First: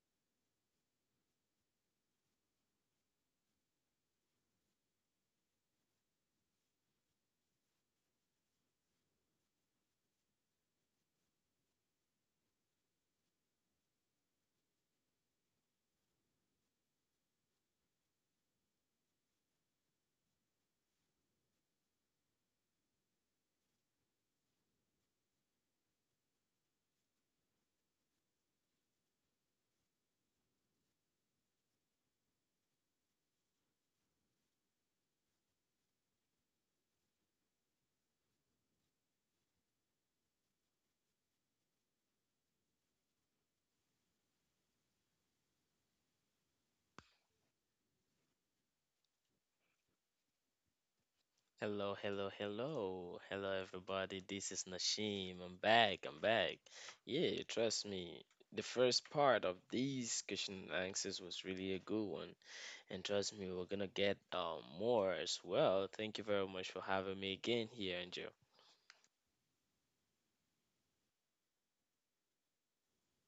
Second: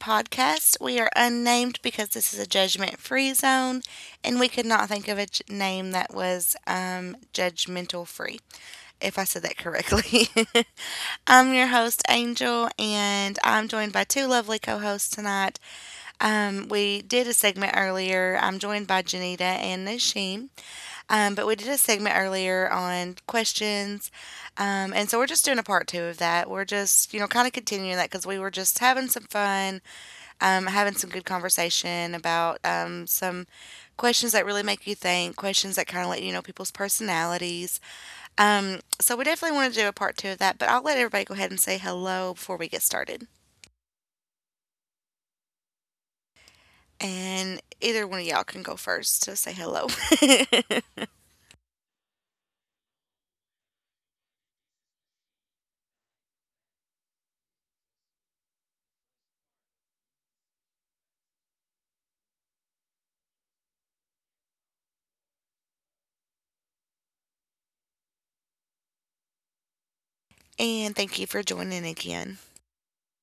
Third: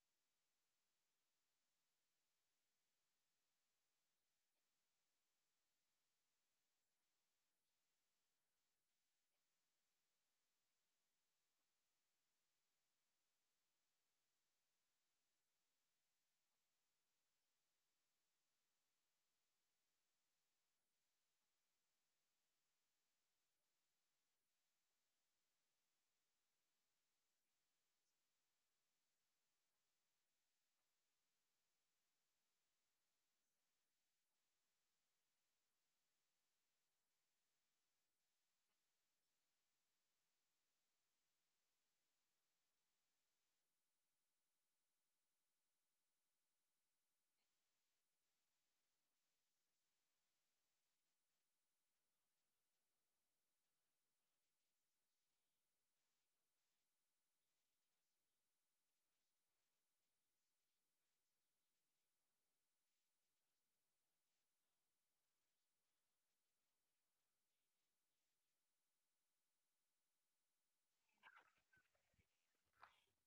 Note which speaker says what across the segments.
Speaker 1: Podcast. We are unnamed because this is a judgment free zone, and we could not think of a name that was judgmental free, if I said that correctly. I'm your host, Angel, and I'm joined by two lovely co hosts tonight. We did a segment earlier. I'm joined by Janita and Nashim. But we did a segment earlier on questions. And so we're just doing a part two of that. We're just, you know, kind of continuing that because we were just having some fun, having some good conversation about some questions that really make you think, questions that kind of let you know people's personalities. So we definitely want to do a part two of that. But I'll let everybody go ahead and say hello before we get started. And either one of y'all can go first to say hello.
Speaker 2: Hello, hello, hello. Hello, everybody. This is Nashim. I'm back. I'm back. Yeah, trust me. The first part of these question and answers was really a good one. And trust me, we're gonna get more as well. Thank you very much for having me again here, Angel.
Speaker 1: And thank you for joining again.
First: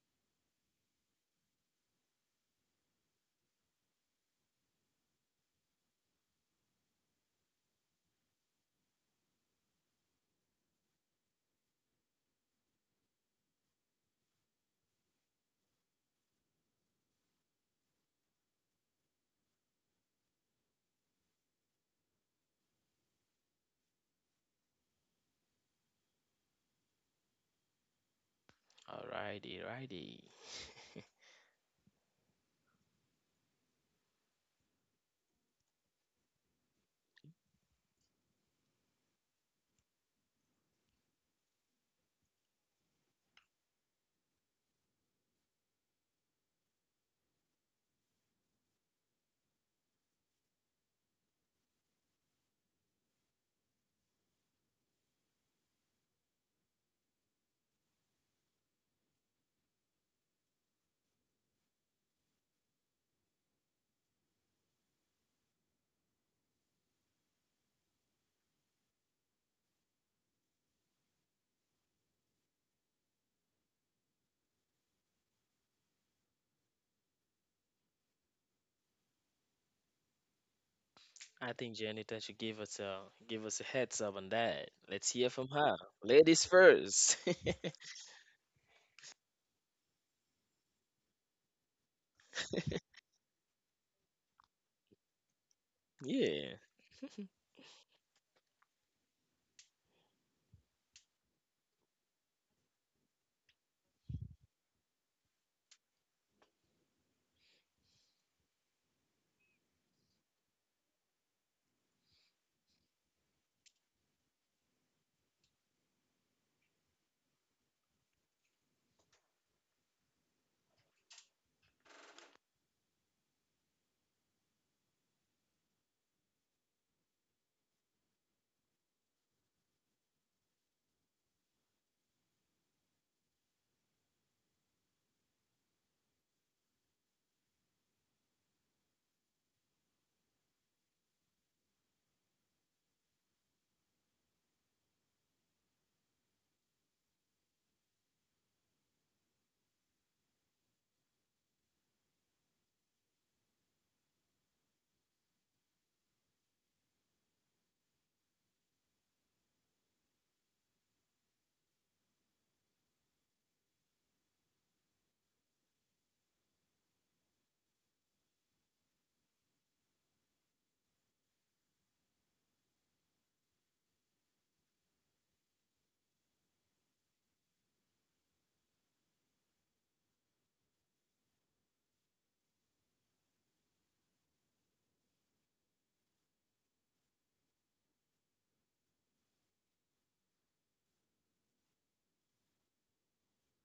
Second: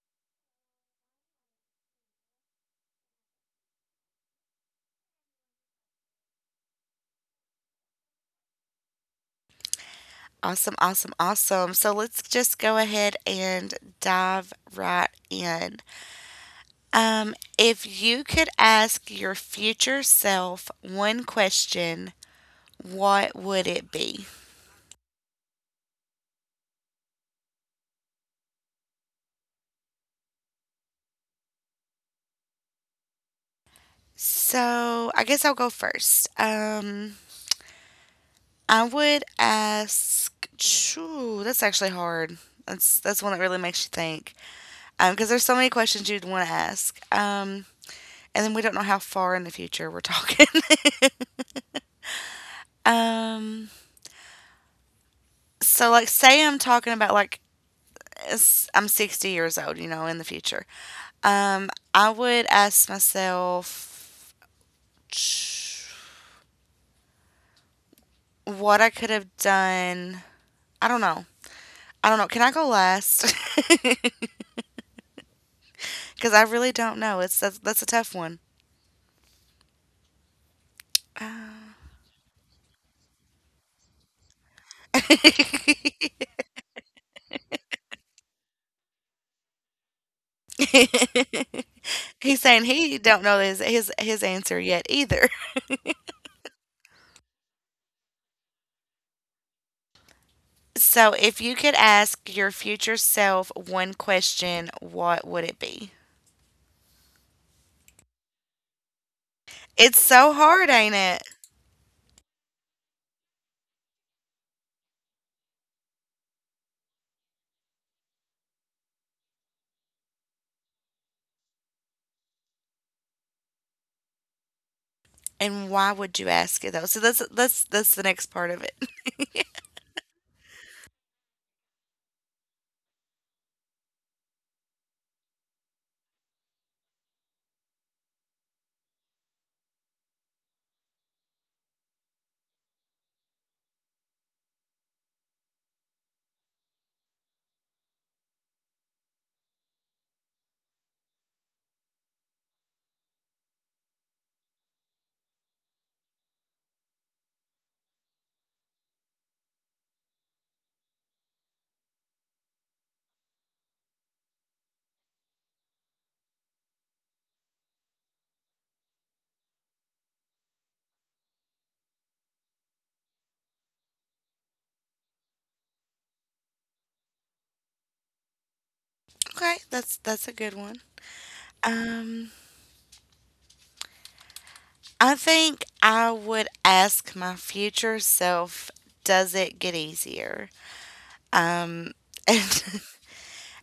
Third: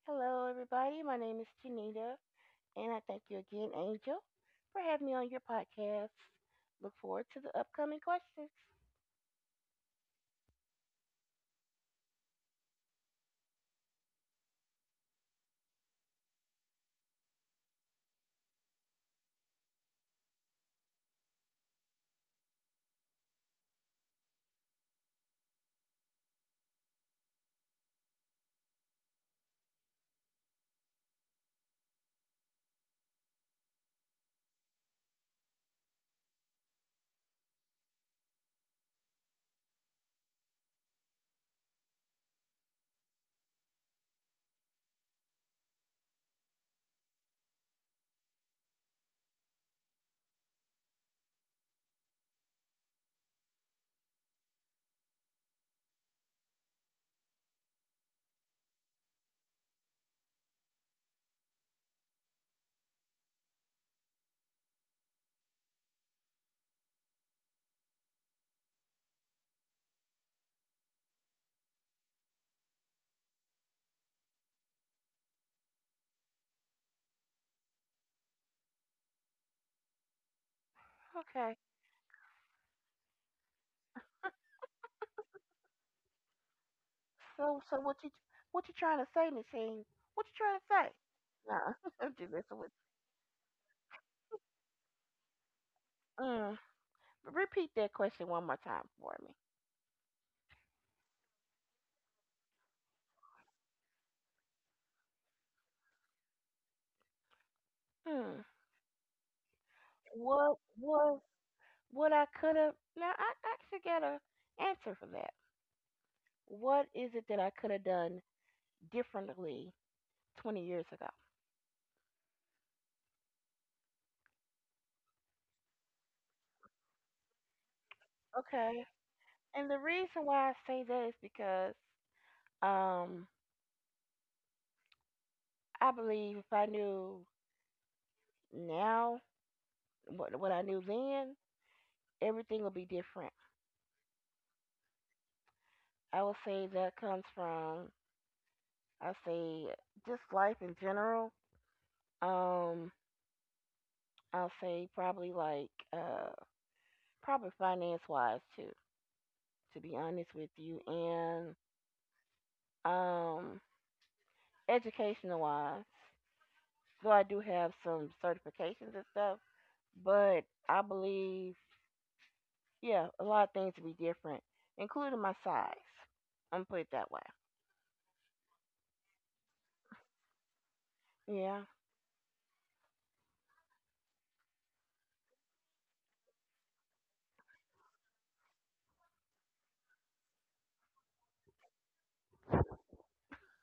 Speaker 3: Hello, everybody. My name is Janita, and I thank you again, Angel, for having me on your podcast. Look forward to the upcoming questions.
Speaker 1: Awesome, awesome, awesome. So let's just go ahead and dive right in. If you could ask your future self one question, what would it be?
Speaker 2: Alrighty, righty.
Speaker 1: So I guess I'll go first. I would ask. Shoo, that's actually hard. That's one that really makes you think. Because there's so many questions you'd want to ask. And then we don't know how far in the future we're talking. um. So like say I'm talking about like I'm 60 years old, you know, in the future, I would ask myself, what I could have done. I don't know. I don't know, can I go last? Because I really don't know. That's a tough one.
Speaker 2: I
Speaker 3: Okay.
Speaker 2: think
Speaker 1: Uh,
Speaker 2: Janita should give us a heads up on that. Let's hear from her. Ladies first.
Speaker 3: So what you trying to say, Natine? What you trying to say? Nah, I'm just
Speaker 1: he's
Speaker 3: messing with.
Speaker 1: saying he don't know his answer yet either.
Speaker 3: You.
Speaker 2: Yeah.
Speaker 3: Mm. Repeat that question one more time for me.
Speaker 1: So if you could ask your future self one question, what would it be?
Speaker 3: Hmm.
Speaker 1: It's so
Speaker 3: What
Speaker 1: hard, ain't
Speaker 3: was
Speaker 1: it?
Speaker 3: what I could have? Now I actually got a answer for that. What is it that I could have done differently 20 years ago?
Speaker 1: And why would you ask it though? So that's the next part of
Speaker 3: Okay.
Speaker 1: it.
Speaker 3: And the reason why I say that is because um, I believe if I knew now what I knew then, everything would be different. I would say that comes from, I say, just life in general. Um, I'll say probably like, probably finance wise too, to be honest with you, and um, educational wise. So I do have some certifications and stuff, but I believe yeah, a lot of things would be different, including my size. I'm put it that way.
Speaker 1: Okay, that's a good one.
Speaker 3: Yeah.
Speaker 1: Um, I think I would ask my future self, does it get easier? Um, and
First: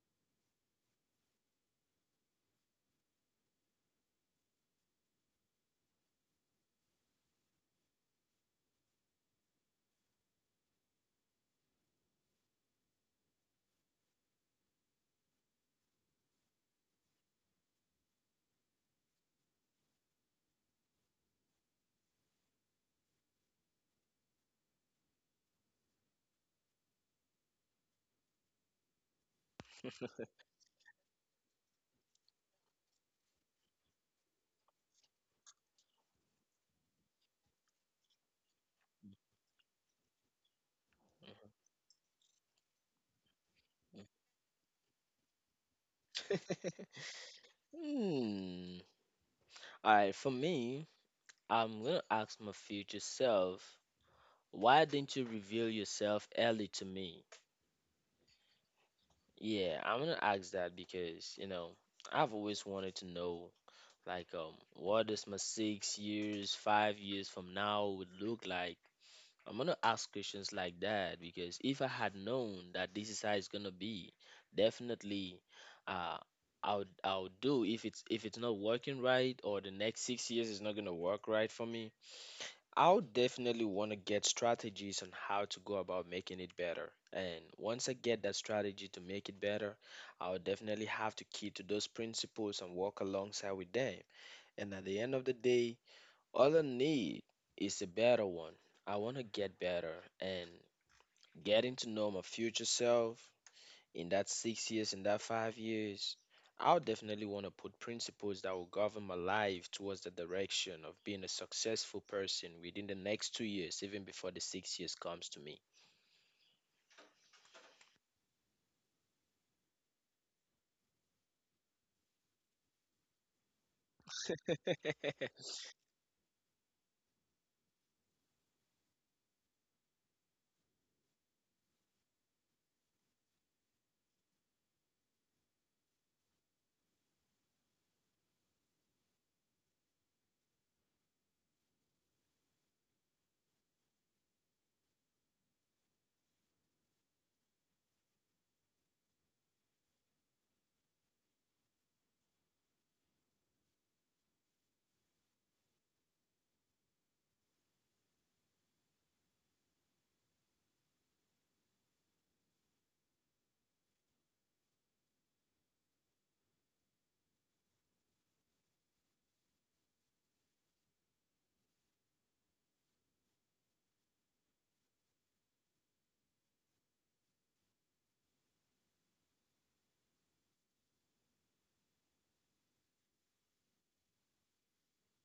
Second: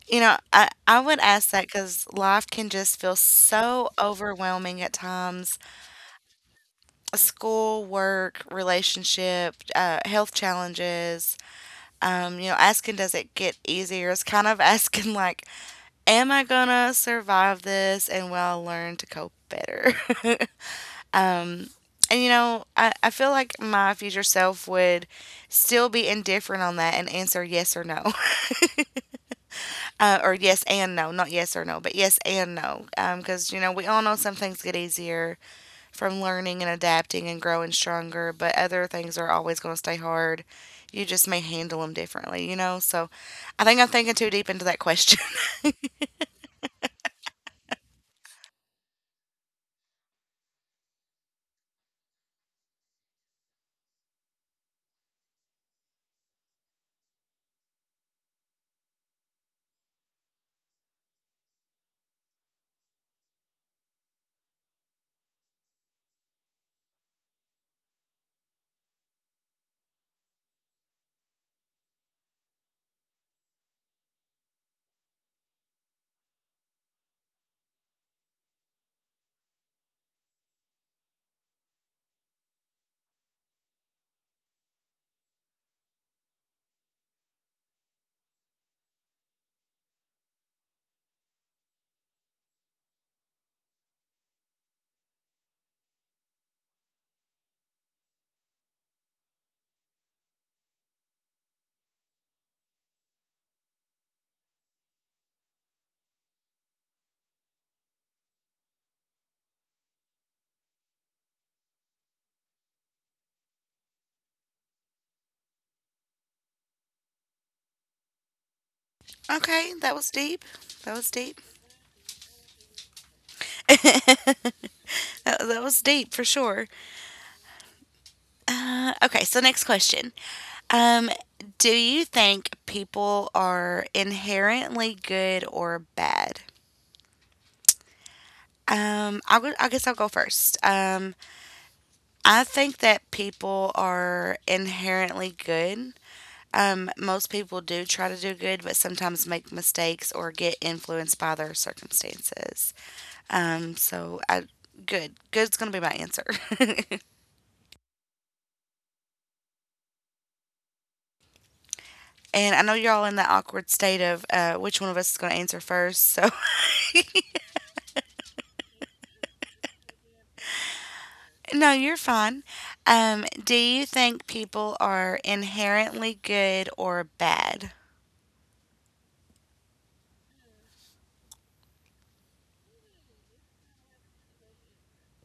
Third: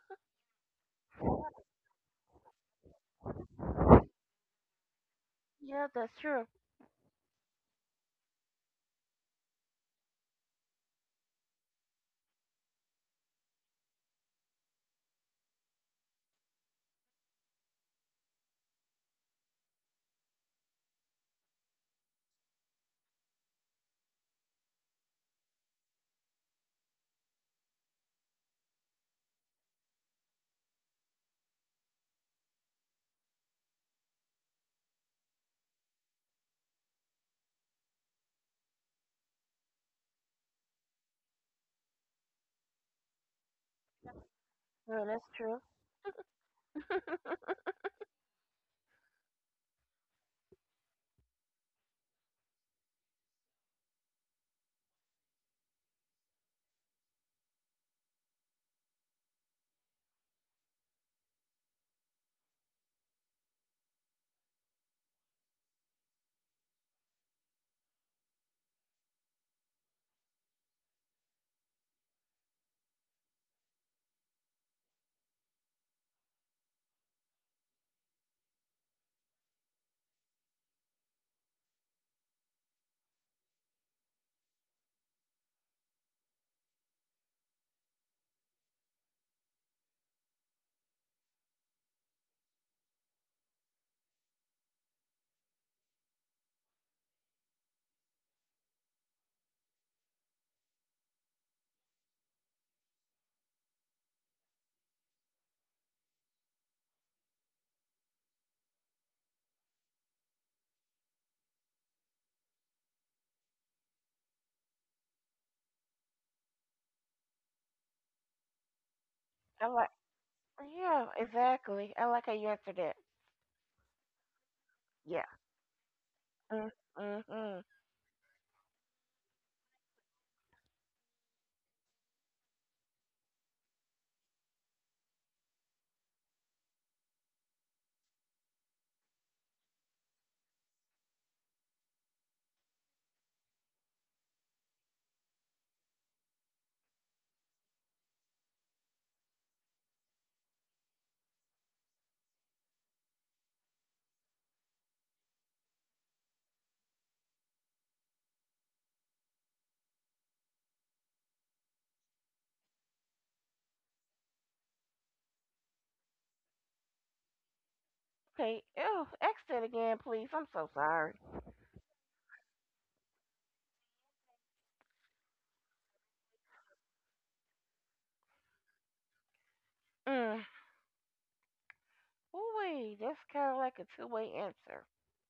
Speaker 1: you know, I would ask that because life can just feel so overwhelming at times.
Speaker 3: Yeah, that's true.
Speaker 1: School, work, relationship, health challenges, you know, asking, does it get easier? It's kind of asking, like, am I gonna survive this and will I learn to cope better? And, you know, I feel like my future self would still be indifferent on that and answer yes or no. Or yes and no, not yes or no, but yes and no. Because, you know, we all know some things get easier from learning and adapting and growing stronger, but other things are always going to stay hard. You just may handle them differently, you know? So I think I'm thinking too deep into that
Speaker 3: No,
Speaker 1: question.
Speaker 3: that's true.
Speaker 2: Hmm. All right, for me, I'm going to ask my future self, why didn't you reveal yourself early to me? Yeah, I'm going to ask that because, you know, I've always wanted to know, like, what does my 6 years, 5 years from now would look like? I'm going to ask questions like that because if I had known that this is how it's going to be, definitely, uh, I'll do if it's not working right or the next 6 years is not gonna work right for me. I'll definitely want to get strategies on how to go about making it better. And once I get that strategy to make it better, I'll definitely have to keep to those principles and work alongside with them. And at the end of the day, all I need is a better one. I want to get better, and getting to know my future self in that 6 years, in that 5 years, I'll definitely want to put principles that will govern my life towards the direction of being a successful person within the next 2 years, even before the 6 years comes to me.
Speaker 3: I
Speaker 1: Okay,
Speaker 3: like.
Speaker 1: that was deep. That
Speaker 3: Yeah,
Speaker 1: was deep.
Speaker 3: exactly. I like how you answered that. Yeah.
Speaker 1: That was deep for sure.
Speaker 3: Mm, mm-hmm.
Speaker 1: Okay, so next question. Um, do you think people are inherently good or bad? I would. I guess I'll go first. I think that people are inherently good. Most people do try to do good, but sometimes make mistakes or get influenced by their circumstances. So I Good. Good's gonna be my answer. And I know you're all in that awkward state of which one of us is gonna answer first. So
Speaker 3: Okay. Oh, ask that again, please. I'm so sorry.
Speaker 1: no, you're fine. Do you think people are inherently good or bad?
Speaker 3: Mm. Ooh, that's kind of like a two-way answer.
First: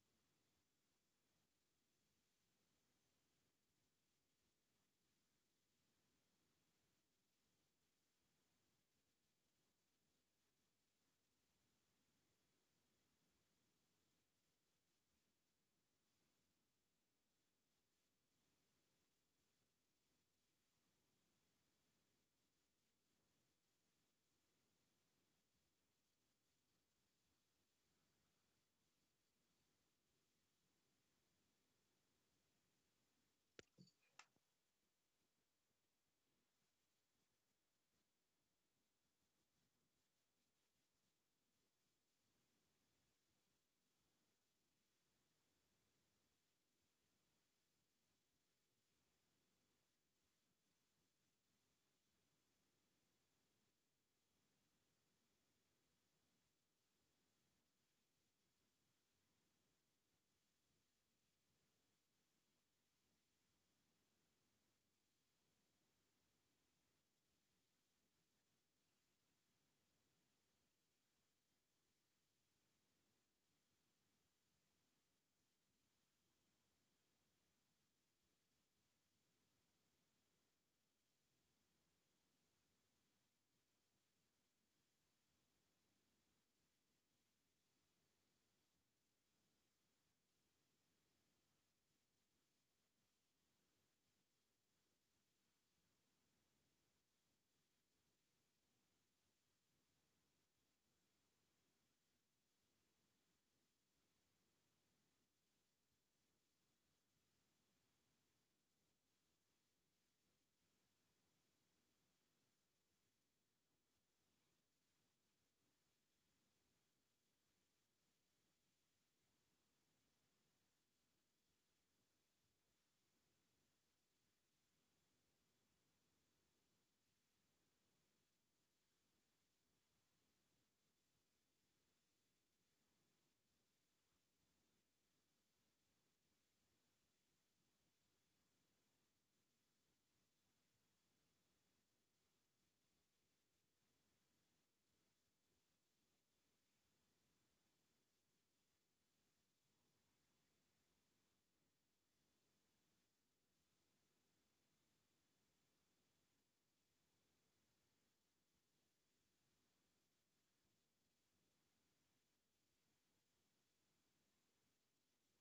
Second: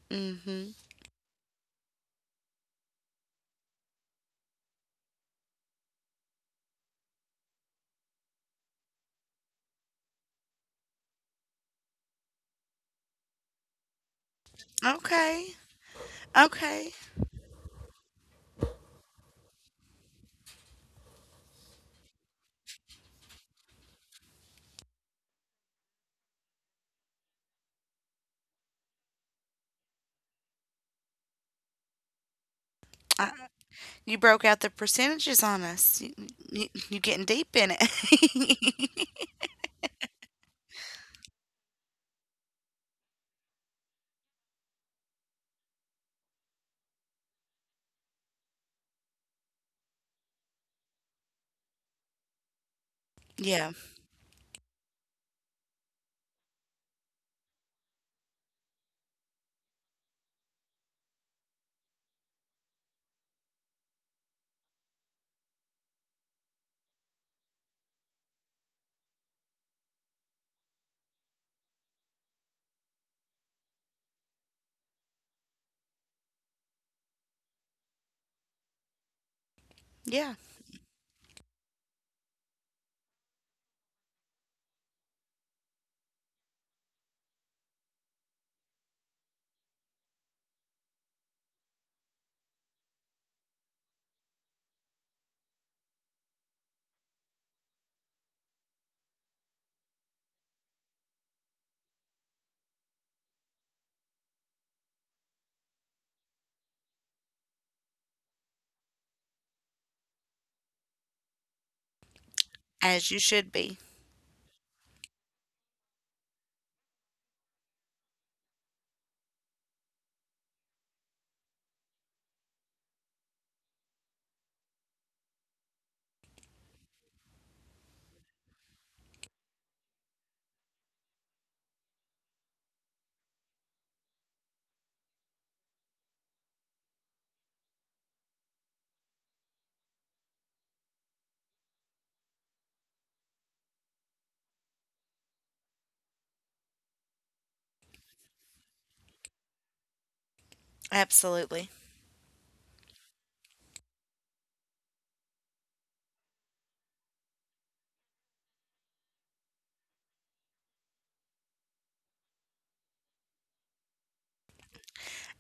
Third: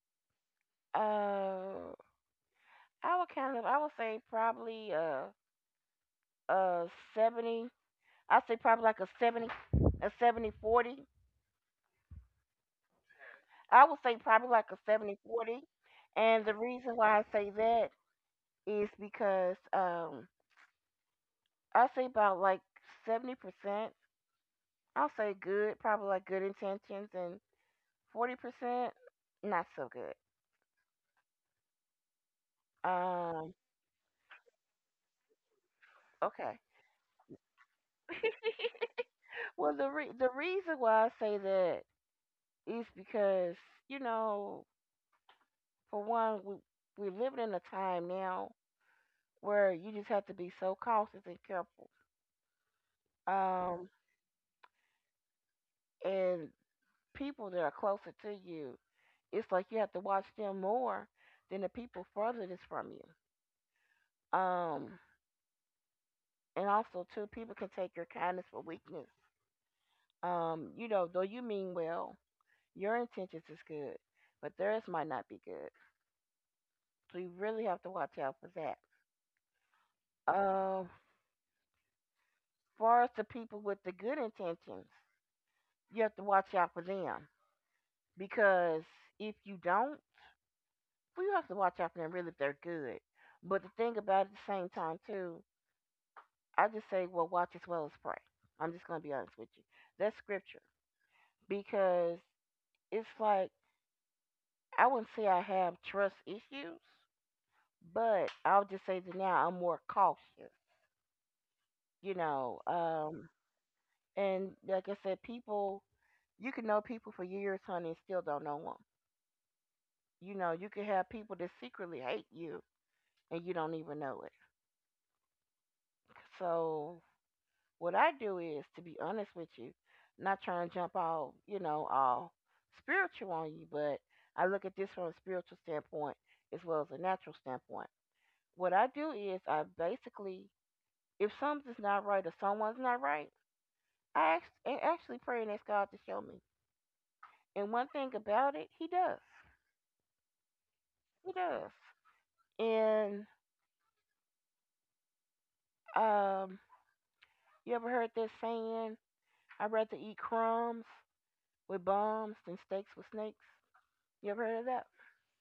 Speaker 1: Mm-hmm.
Speaker 3: Uh, I would say probably uh, 70. I'd say probably like a 70, a 70 40. I would say probably like a 70
Speaker 1: Okay.
Speaker 3: 40, And the
Speaker 1: Okay.
Speaker 3: reason why I say that is because I say about like 70%, I'll say good, probably like good intentions, and 40%, not so good.
Speaker 1: I,
Speaker 3: Um,
Speaker 1: you broke out the percentages on us.
Speaker 3: okay.
Speaker 1: You getting deep in it.
Speaker 3: Well, the reason why I say that is because, you know, for one, we, we're living in a time now where you just have to be so cautious and careful.
Speaker 1: Yeah.
Speaker 3: Um, and people that are closer to you. It's like you have to watch them more than the people furthest from you. Um, and also too, people can take your kindness for weakness. You know, though you mean well, your intentions is good, but theirs might not be good. So you really have to watch out for that.
Speaker 1: Yeah.
Speaker 3: Um, far as the people with the good intentions, you have to watch out for them because if you don't, well, you have to watch out for them really if they're good. But the thing about it, at the same time too, I just say, well, watch as well as pray. I'm just going to be honest with you. That's scripture, because it's like I wouldn't say I have trust issues, but I'll just say that now I'm more cautious, you know.
Speaker 1: As you should be.
Speaker 3: And like I said, people, you can know people for years, honey, and still don't know them. You know, you can have people that secretly hate you and you don't even know it. So what I do is, to be honest with you, not trying to jump all, you know, all spiritual on you, but I look at this from a spiritual standpoint as well as a natural standpoint. What I do is, I basically, if something's not right or someone's not right, I actually pray and ask God to show me. And one thing about it, He does. He
Speaker 1: Absolutely.
Speaker 3: does. And um, you ever heard that saying, I'd rather eat crumbs with bombs than steaks with snakes? You ever heard of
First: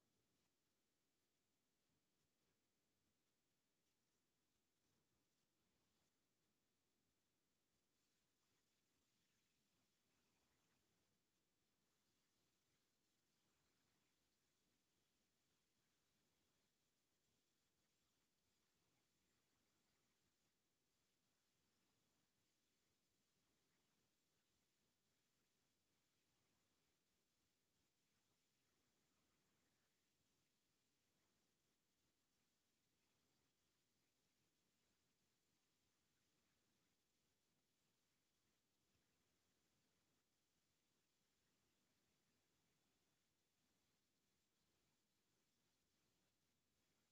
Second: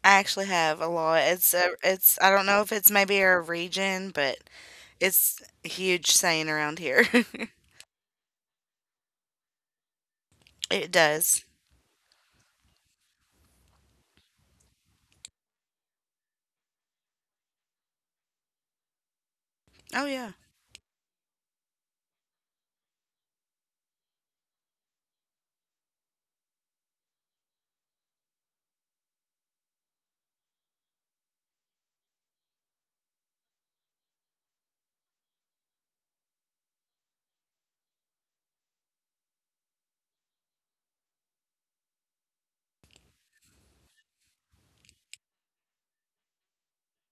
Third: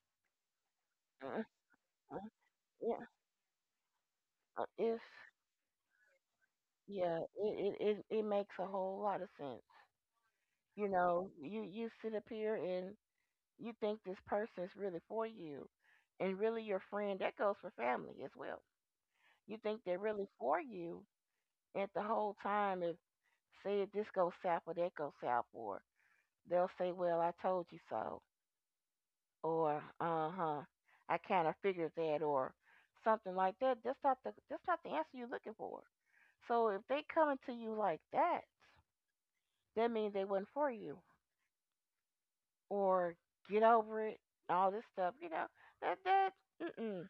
Speaker 1: I actually have a lot.
Speaker 3: that?
Speaker 1: It's I don't know if it's
Speaker 3: Yeah,
Speaker 1: maybe our region, but
Speaker 3: if
Speaker 1: it's a huge saying around here.
Speaker 3: yeah, it makes a whole lot of sense. You
Speaker 1: It
Speaker 3: know,
Speaker 1: does.
Speaker 3: you sit up here and you think this person's really for you, and really your friend. That goes for family as well. You think they're
Speaker 1: Oh
Speaker 3: really
Speaker 1: yeah.
Speaker 3: for you, and the whole time, if say if this goes south or that goes south, or they'll say, "Well, I told you so," or "Uh huh, I kind of figured that," or something like that. That's not the answer you're looking for. So if they coming to you like that, that means they wasn't for you, or get over it, all this stuff, you know, that mm-mm.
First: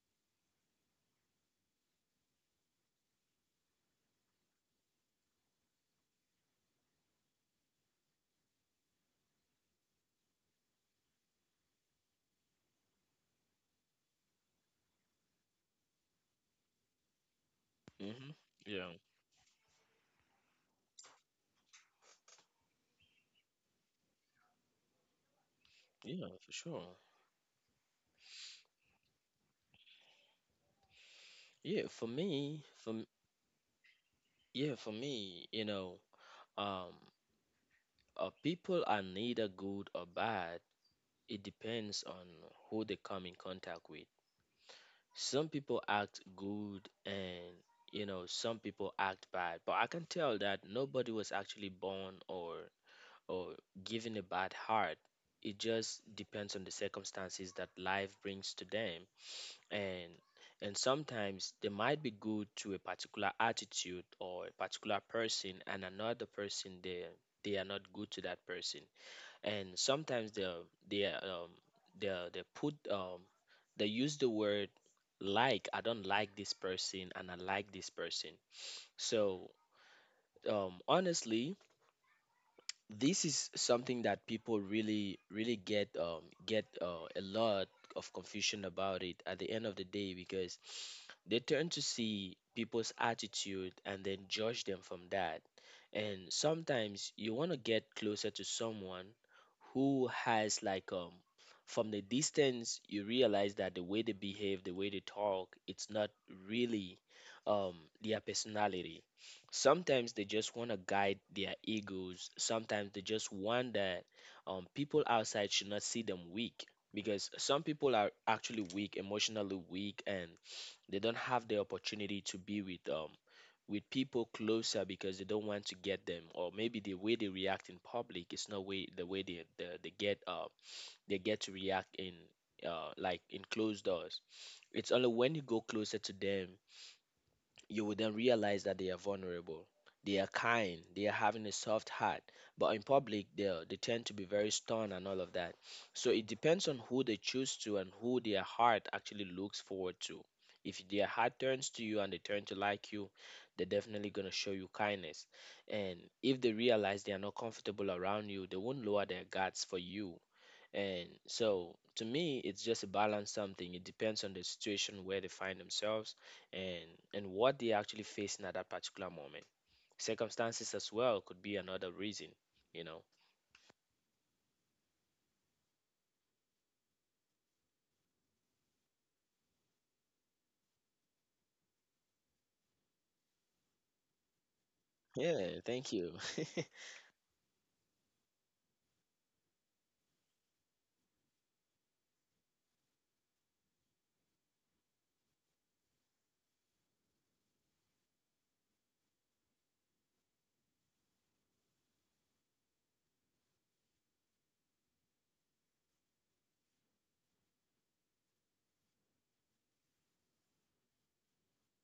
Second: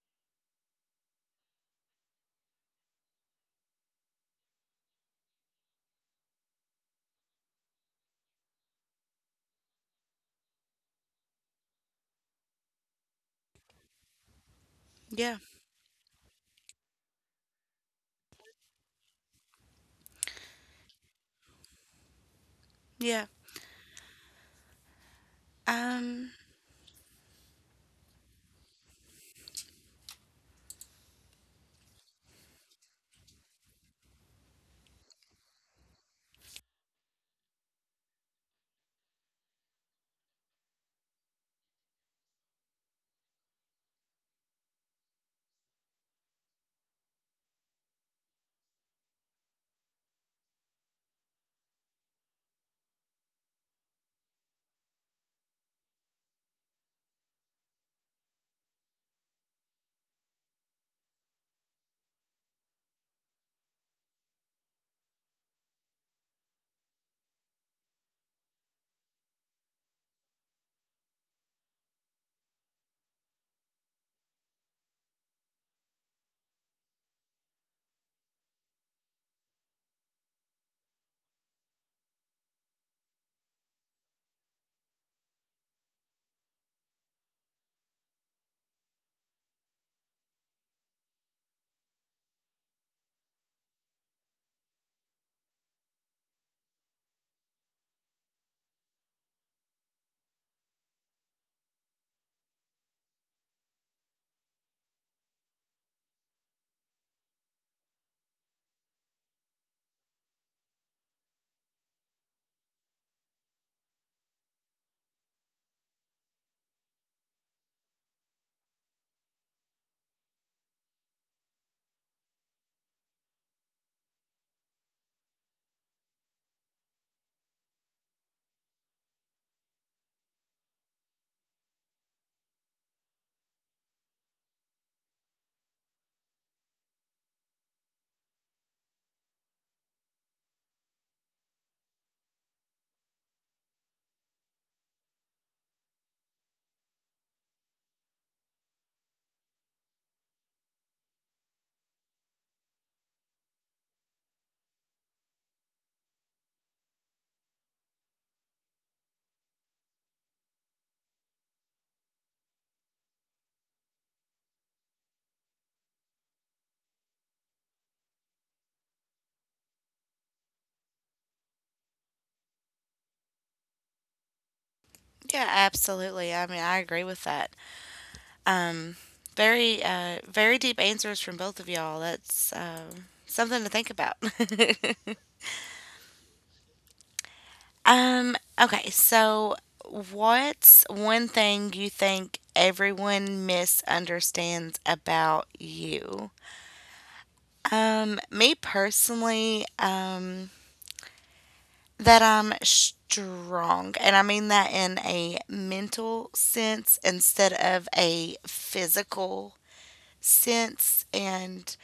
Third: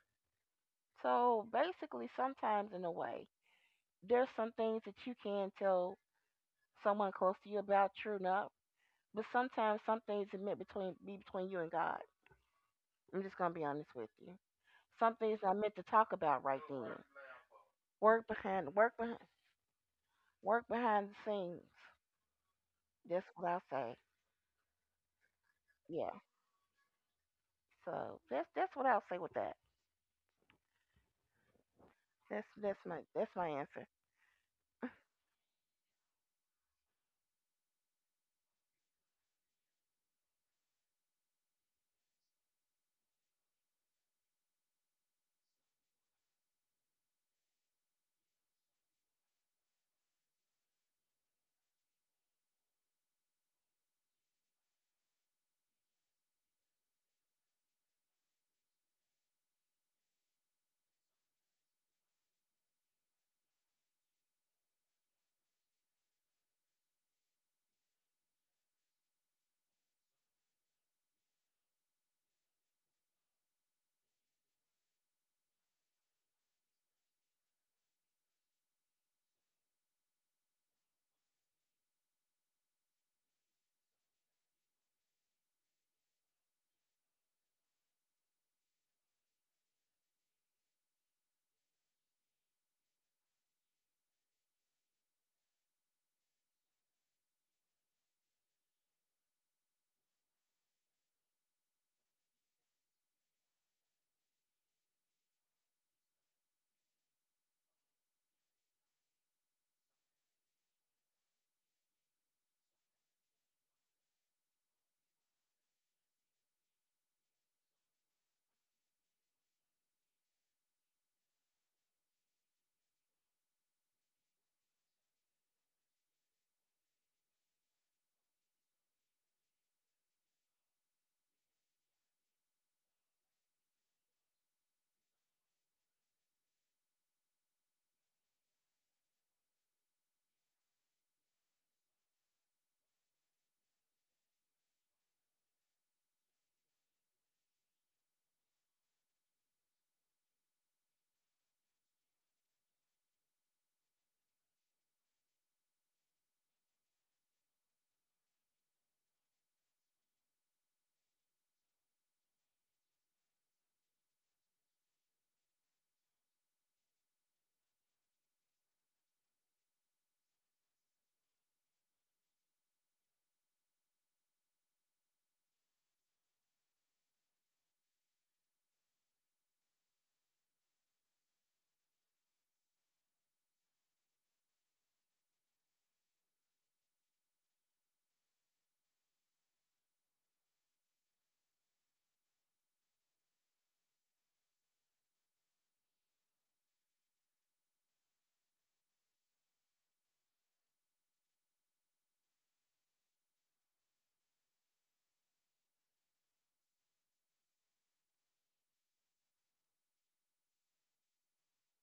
Speaker 3: So basically sometimes in a way, there's some things that you can tell someone close to you about true enough, but sometimes some things are meant between be between you and God. I'm just gonna be honest with you. Some
Speaker 1: Yeah.
Speaker 3: things I meant to talk about right then, work
Speaker 2: Hmm.
Speaker 3: behind
Speaker 2: Yeah,
Speaker 3: work behind work behind the scenes.
Speaker 1: Yeah.
Speaker 3: That's what I'll say. Yeah.
Speaker 2: yeah,
Speaker 1: Um
Speaker 2: for sure.
Speaker 3: So that's what I'll say with that.
Speaker 2: Yeah, for
Speaker 3: that's
Speaker 2: me,
Speaker 3: that's my that's my answer.
Speaker 2: yeah, for me, you know, um, people are neither good or bad. It depends on who they come in contact with. Some people act good, and you know some people act bad, but I can tell that nobody was actually born or or given a bad heart. It just depends on the circumstances that life brings to them. And and sometimes they might be good to a particular attitude or a particular person, and another person, they are not good to that person. And sometimes they um they put they use the word, like, I don't like this person and I like this person. So, honestly, this is something that people really really get a lot of confusion about it at the end of the day, because they tend to see people's attitude and then judge them from that. And sometimes you want to get closer to someone who has, like, from the distance you realize that the way they behave, the way they talk, it's not really, um their personality. Sometimes they just want to guide their egos, sometimes they just want that people outside should not see them weak, because some people are actually weak, emotionally weak, and they don't have the opportunity to be with people closer because they don't want to get them, or maybe the way they react in public is not way the way they get they get to react in, like, in closed doors. It's only when you go closer to them, you will then realize that they are vulnerable. They are kind. They are having a soft heart. But in public, they tend to be very stern and all of that. So it depends on who they choose to and who their heart actually looks forward to. If their heart turns to you and they turn to like you, they're definitely gonna show you kindness. And if they realize they are not comfortable around you, they won't lower their guards for you. And so to me, it's just a balance something. It depends on the situation where they find themselves, and what they're actually facing at that particular moment. Circumstances as well could be another reason, you know.
Speaker 1: yeah, absolutely. I mean, I agree with that. Um Very very deep answers from both of y'all. That's something to think about.
Speaker 2: Yeah, thank you.
Speaker 1: Okay, so what's one thing you think everyone misunderstands about you? Me personally, that I'm strong, and I mean that in a mental sense instead of a physical sense, and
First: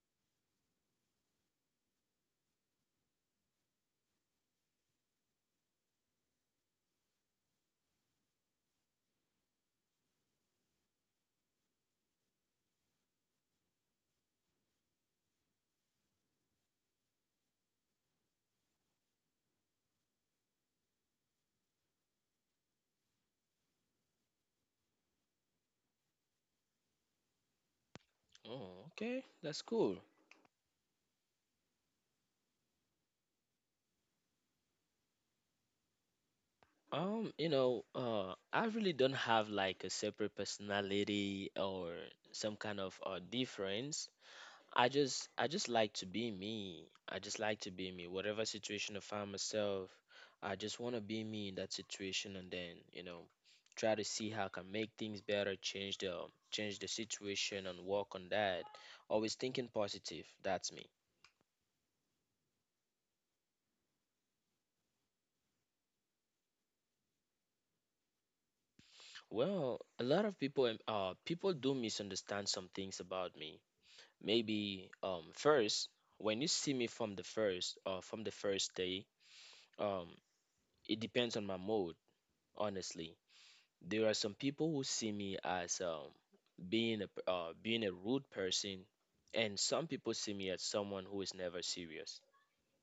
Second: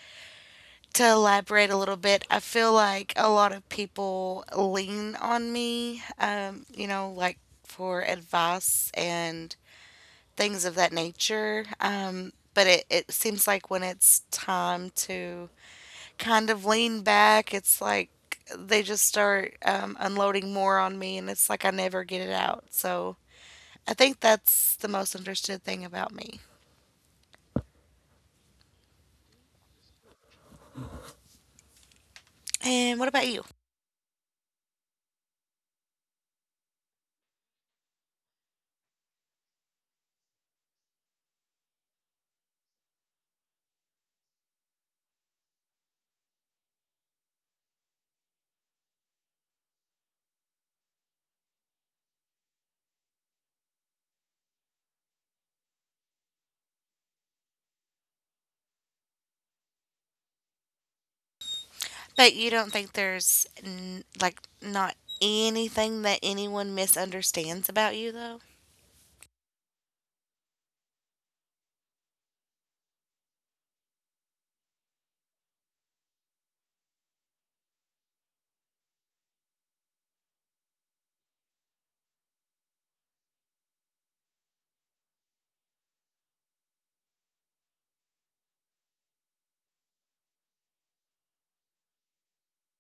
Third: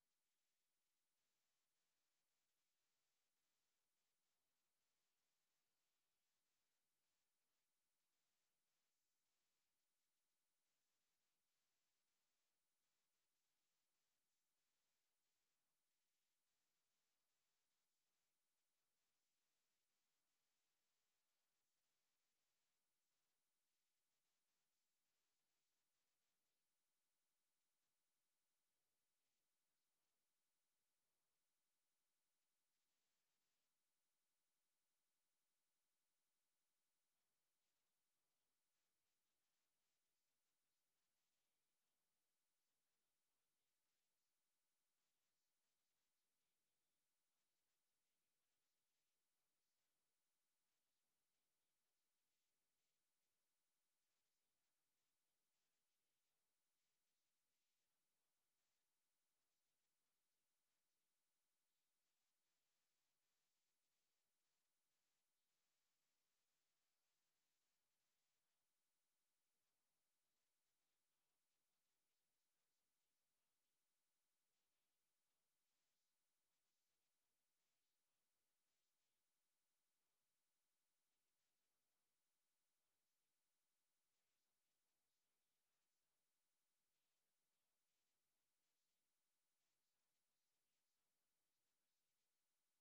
Speaker 1: to elaborate a little bit, I feel like a lot of people lean on me, you know, like for advice and things of that nature. But it seems like when it's time to kind of lean back, it's like they just start unloading more on me, and it's like I never get it out. So I think that's the most interested thing about me.
Speaker 2: Oh, okay, that's cool.
Speaker 1: And what about you?
Speaker 2: You know, I really don't have like a separate personality or some kind of difference. I just like to be me. I just like to be me. Whatever situation I find myself, I just want to be me in that situation, and then, you know, try to see how I can make things better, change the situation and work on that. Always thinking positive. That's me.
Speaker 1: But you don't think there's like not anything that anyone misunderstands about you though?
Speaker 2: Well, a lot of people people do misunderstand some things about me. Maybe first, when you see me from the first day, um it depends on my mood, honestly. There are some people who see me as being a rude person, and some people see me as someone who is never serious.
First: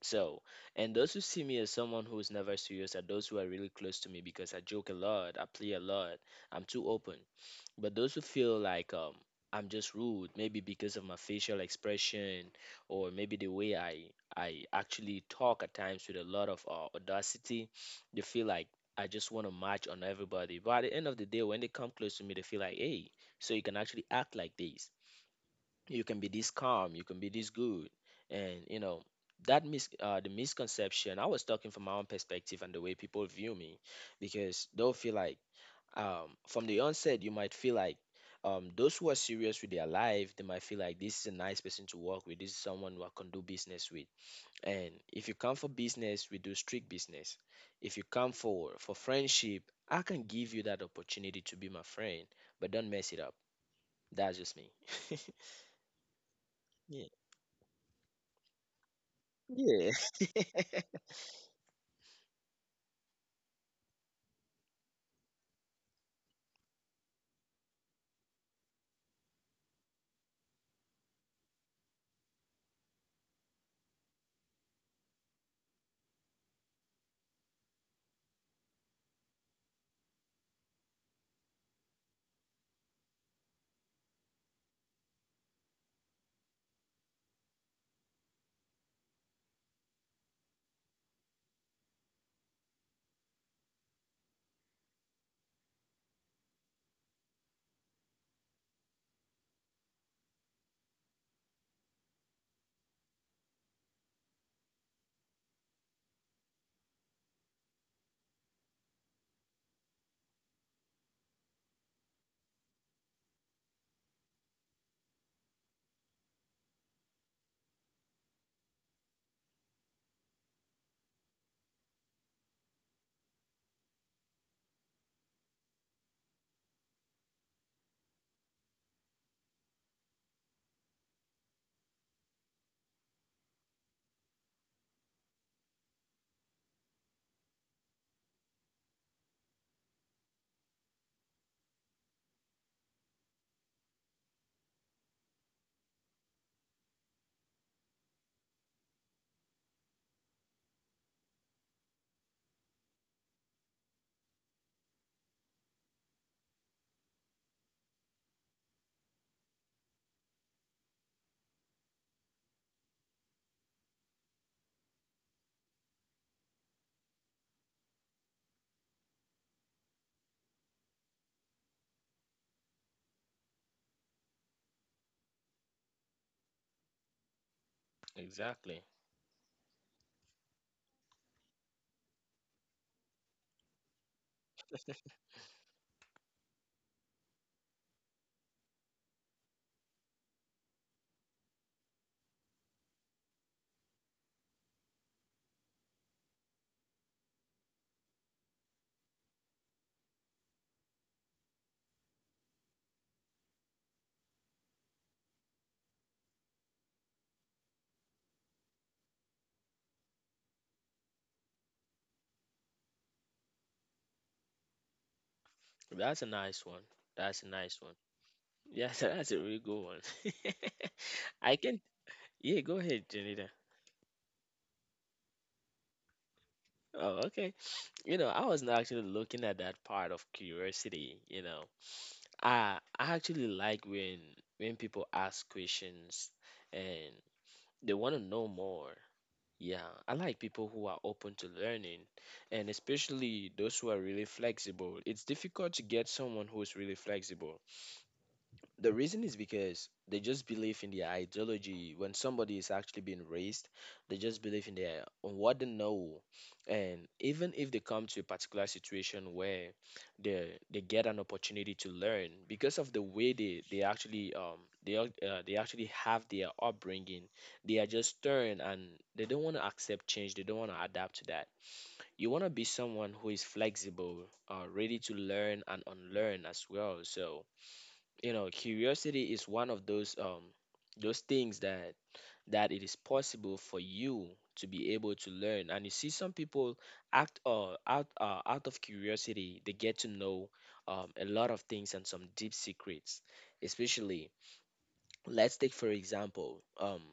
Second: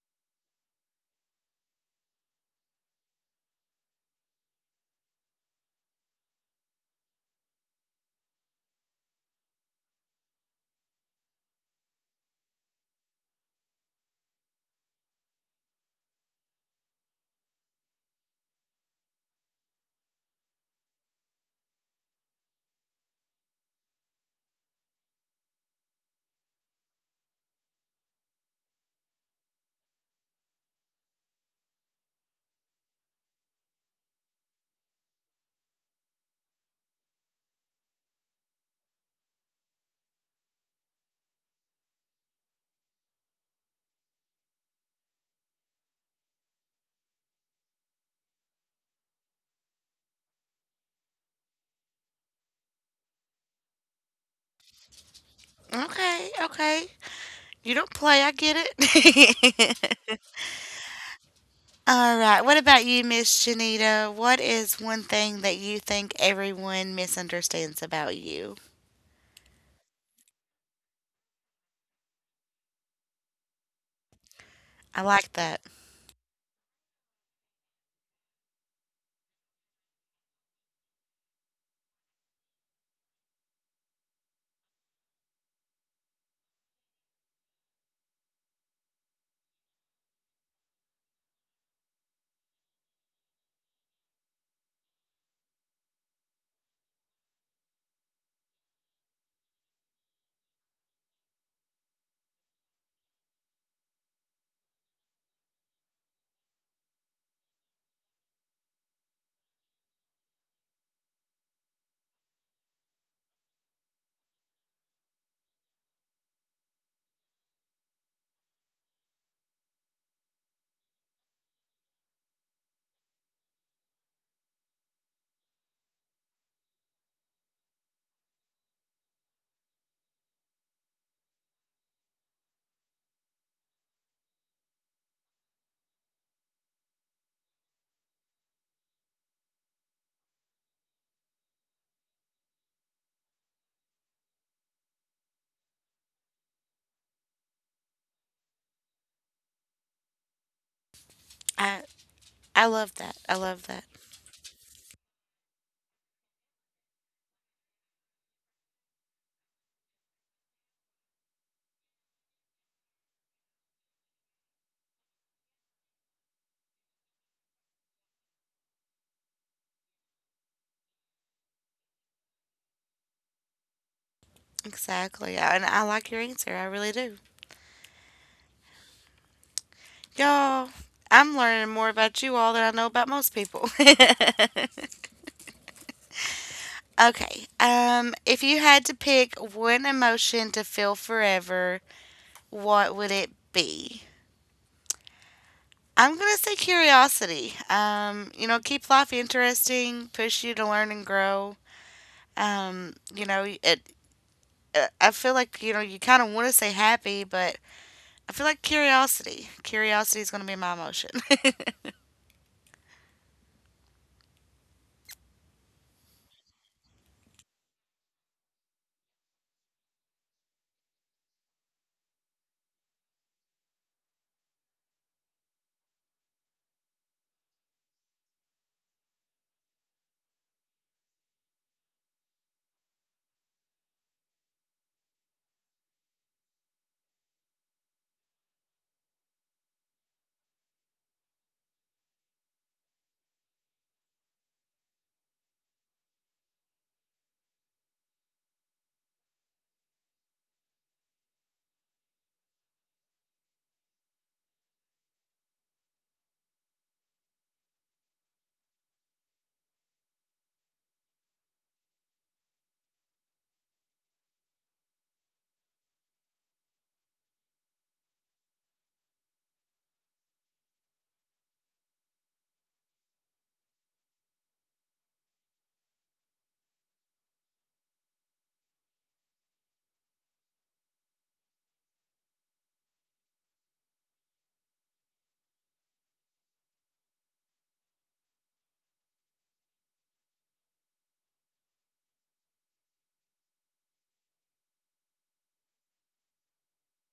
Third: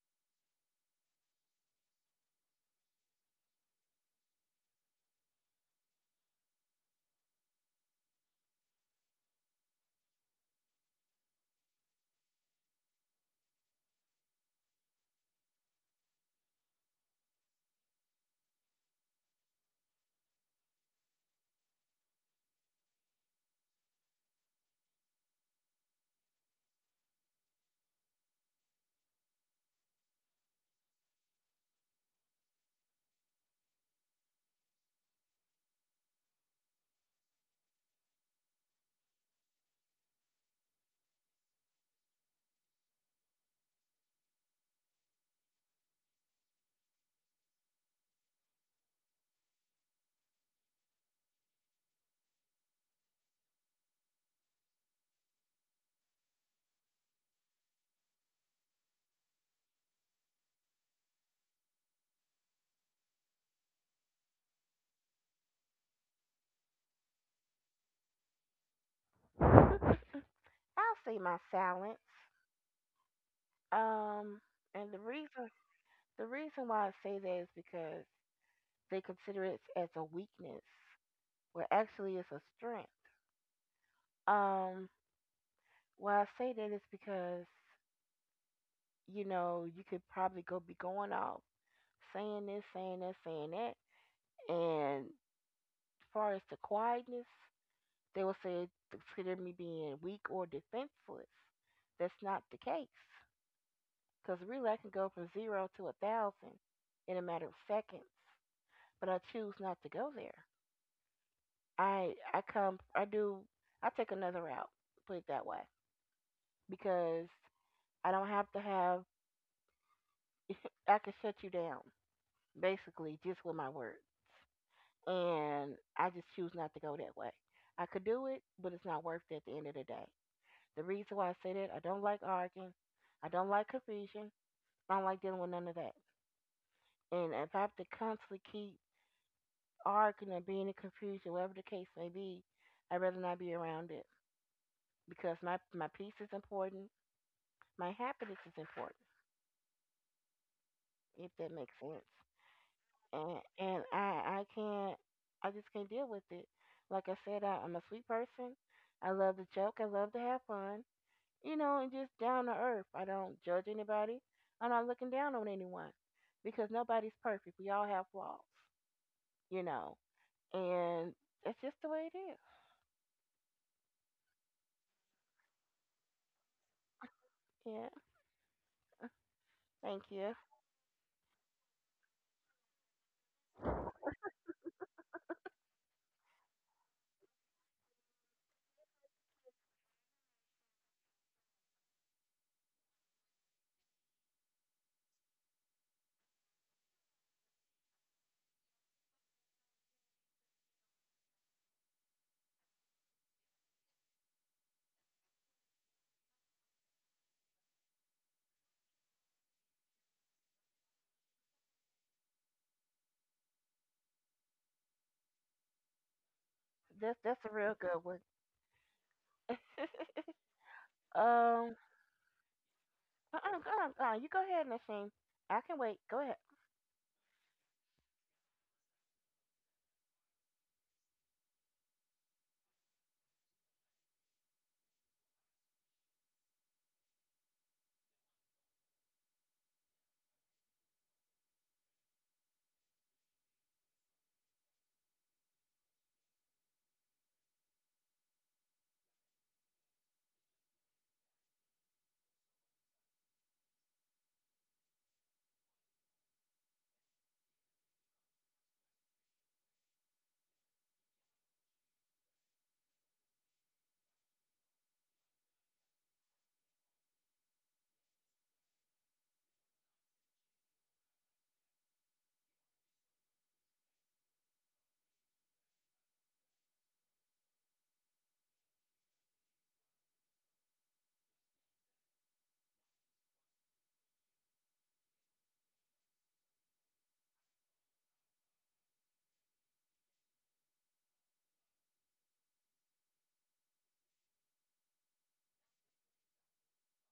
Speaker 2: So, and those who see me as someone who is never serious are those who are really close to me, because I joke a lot, I play a lot, I'm too open. But those who feel like, I'm just rude, maybe because of my facial expression, or maybe the way I actually talk at times with a lot of audacity, they feel like I just want to march on everybody. But at the end of the day, when they come close to me, they feel like, hey, so you can actually act like this. You can be this calm. You can be this good. And you know that mis the misconception. I was talking from my own perspective and the way people view me, because they'll feel like, from the onset, you might feel like, those who are serious with their life, they might feel like this is a nice person to work with. This is someone who I can do business with. And if you come for business, we do strict business. If you come for friendship, I can give you that opportunity to be my friend, but don't mess it up. That's just me.
Speaker 1: Okay, okay.
Speaker 2: Yeah.
Speaker 1: You don't play, I get
Speaker 2: Yeah.
Speaker 1: it. All right. What about you, Miss Janita? What is one thing that you think everyone misunderstands about you?
Speaker 3: I'll say my silence. Um, and the
Speaker 1: I like
Speaker 3: reason
Speaker 1: that.
Speaker 3: the reason why I say that is because they consider it as a weakness, where actually it's a strength. Um, why I say that is because you know you could probably go be going off saying this, saying that, and as far as the quietness, they will say consider me being weak or defenseless. That's not the case. Because really I can go from zero to a thousand in a matter of seconds. But I choose not to go there. I come I do I take another route, put it that way. Because I don't have to have I can shut you down, basically, just with my words. And I just choose not to go that way. I could do it, but it's not worth it at the end of the day. The reason why I say that, I don't like arguing. I don't like confusion. I don't like dealing with none of that. And if I have to constantly keep arguing or being in confusion, whatever the case may be, I'd rather not be around it because my peace is important, my happiness is important, if that makes
Speaker 1: I
Speaker 3: sense.
Speaker 1: I love that. I
Speaker 3: And
Speaker 1: love that.
Speaker 3: I can't I just can't deal with it. Like I said, I'm a sweet person. I love to joke. I love to have fun. You know, and just down to earth. I don't judge anybody. I'm not looking down on anyone because nobody's perfect. We all have flaws, you know. And that's just the way it is.
Speaker 1: Exactly. And I like your answer. I really do.
Speaker 3: Yeah.
Speaker 2: Exactly.
Speaker 3: Thank you.
Speaker 1: Y'all, I'm learning more about you all than I know about most people. Okay. If you had to pick one emotion to feel forever, what would it be? I'm gonna say curiosity. You know, keep life interesting, push you to learn and grow. You know, it. I feel like, you know, you kind of want to say happy, but I feel like curiosity. Curiosity is gonna be my emotion.
Speaker 2: That's a nice one.
Speaker 3: That's
Speaker 2: That's a
Speaker 3: a real
Speaker 2: nice one.
Speaker 3: good one.
Speaker 2: Yeah, that's a really good one. I
Speaker 3: um,
Speaker 2: can. Yeah, go ahead, Janita.
Speaker 3: uh-uh, go on, go on. You go ahead, Nasheen. I can wait. Go ahead.
Speaker 2: Oh, okay. You know, I wasn't actually looking at that part of curiosity, you know. I actually like when people ask questions and they want to know more. Yeah, I like people who are open to learning, and especially those who are really flexible. It's difficult to get someone who's really flexible. The reason is because they just believe in their ideology. When somebody is actually being raised, they just believe in their on what they know, and even if they come to a particular situation where they get an opportunity to learn, because of the way they actually they actually have their upbringing, they are just stern and they don't want to accept change. They don't want to adapt to that. You want to be someone who is flexible, ready to learn and unlearn as well. So you know curiosity is one of those things that it is possible for you to be able to learn. And you see some people act out of curiosity, they get to know a lot of things and some deep secrets, especially, let's take for example,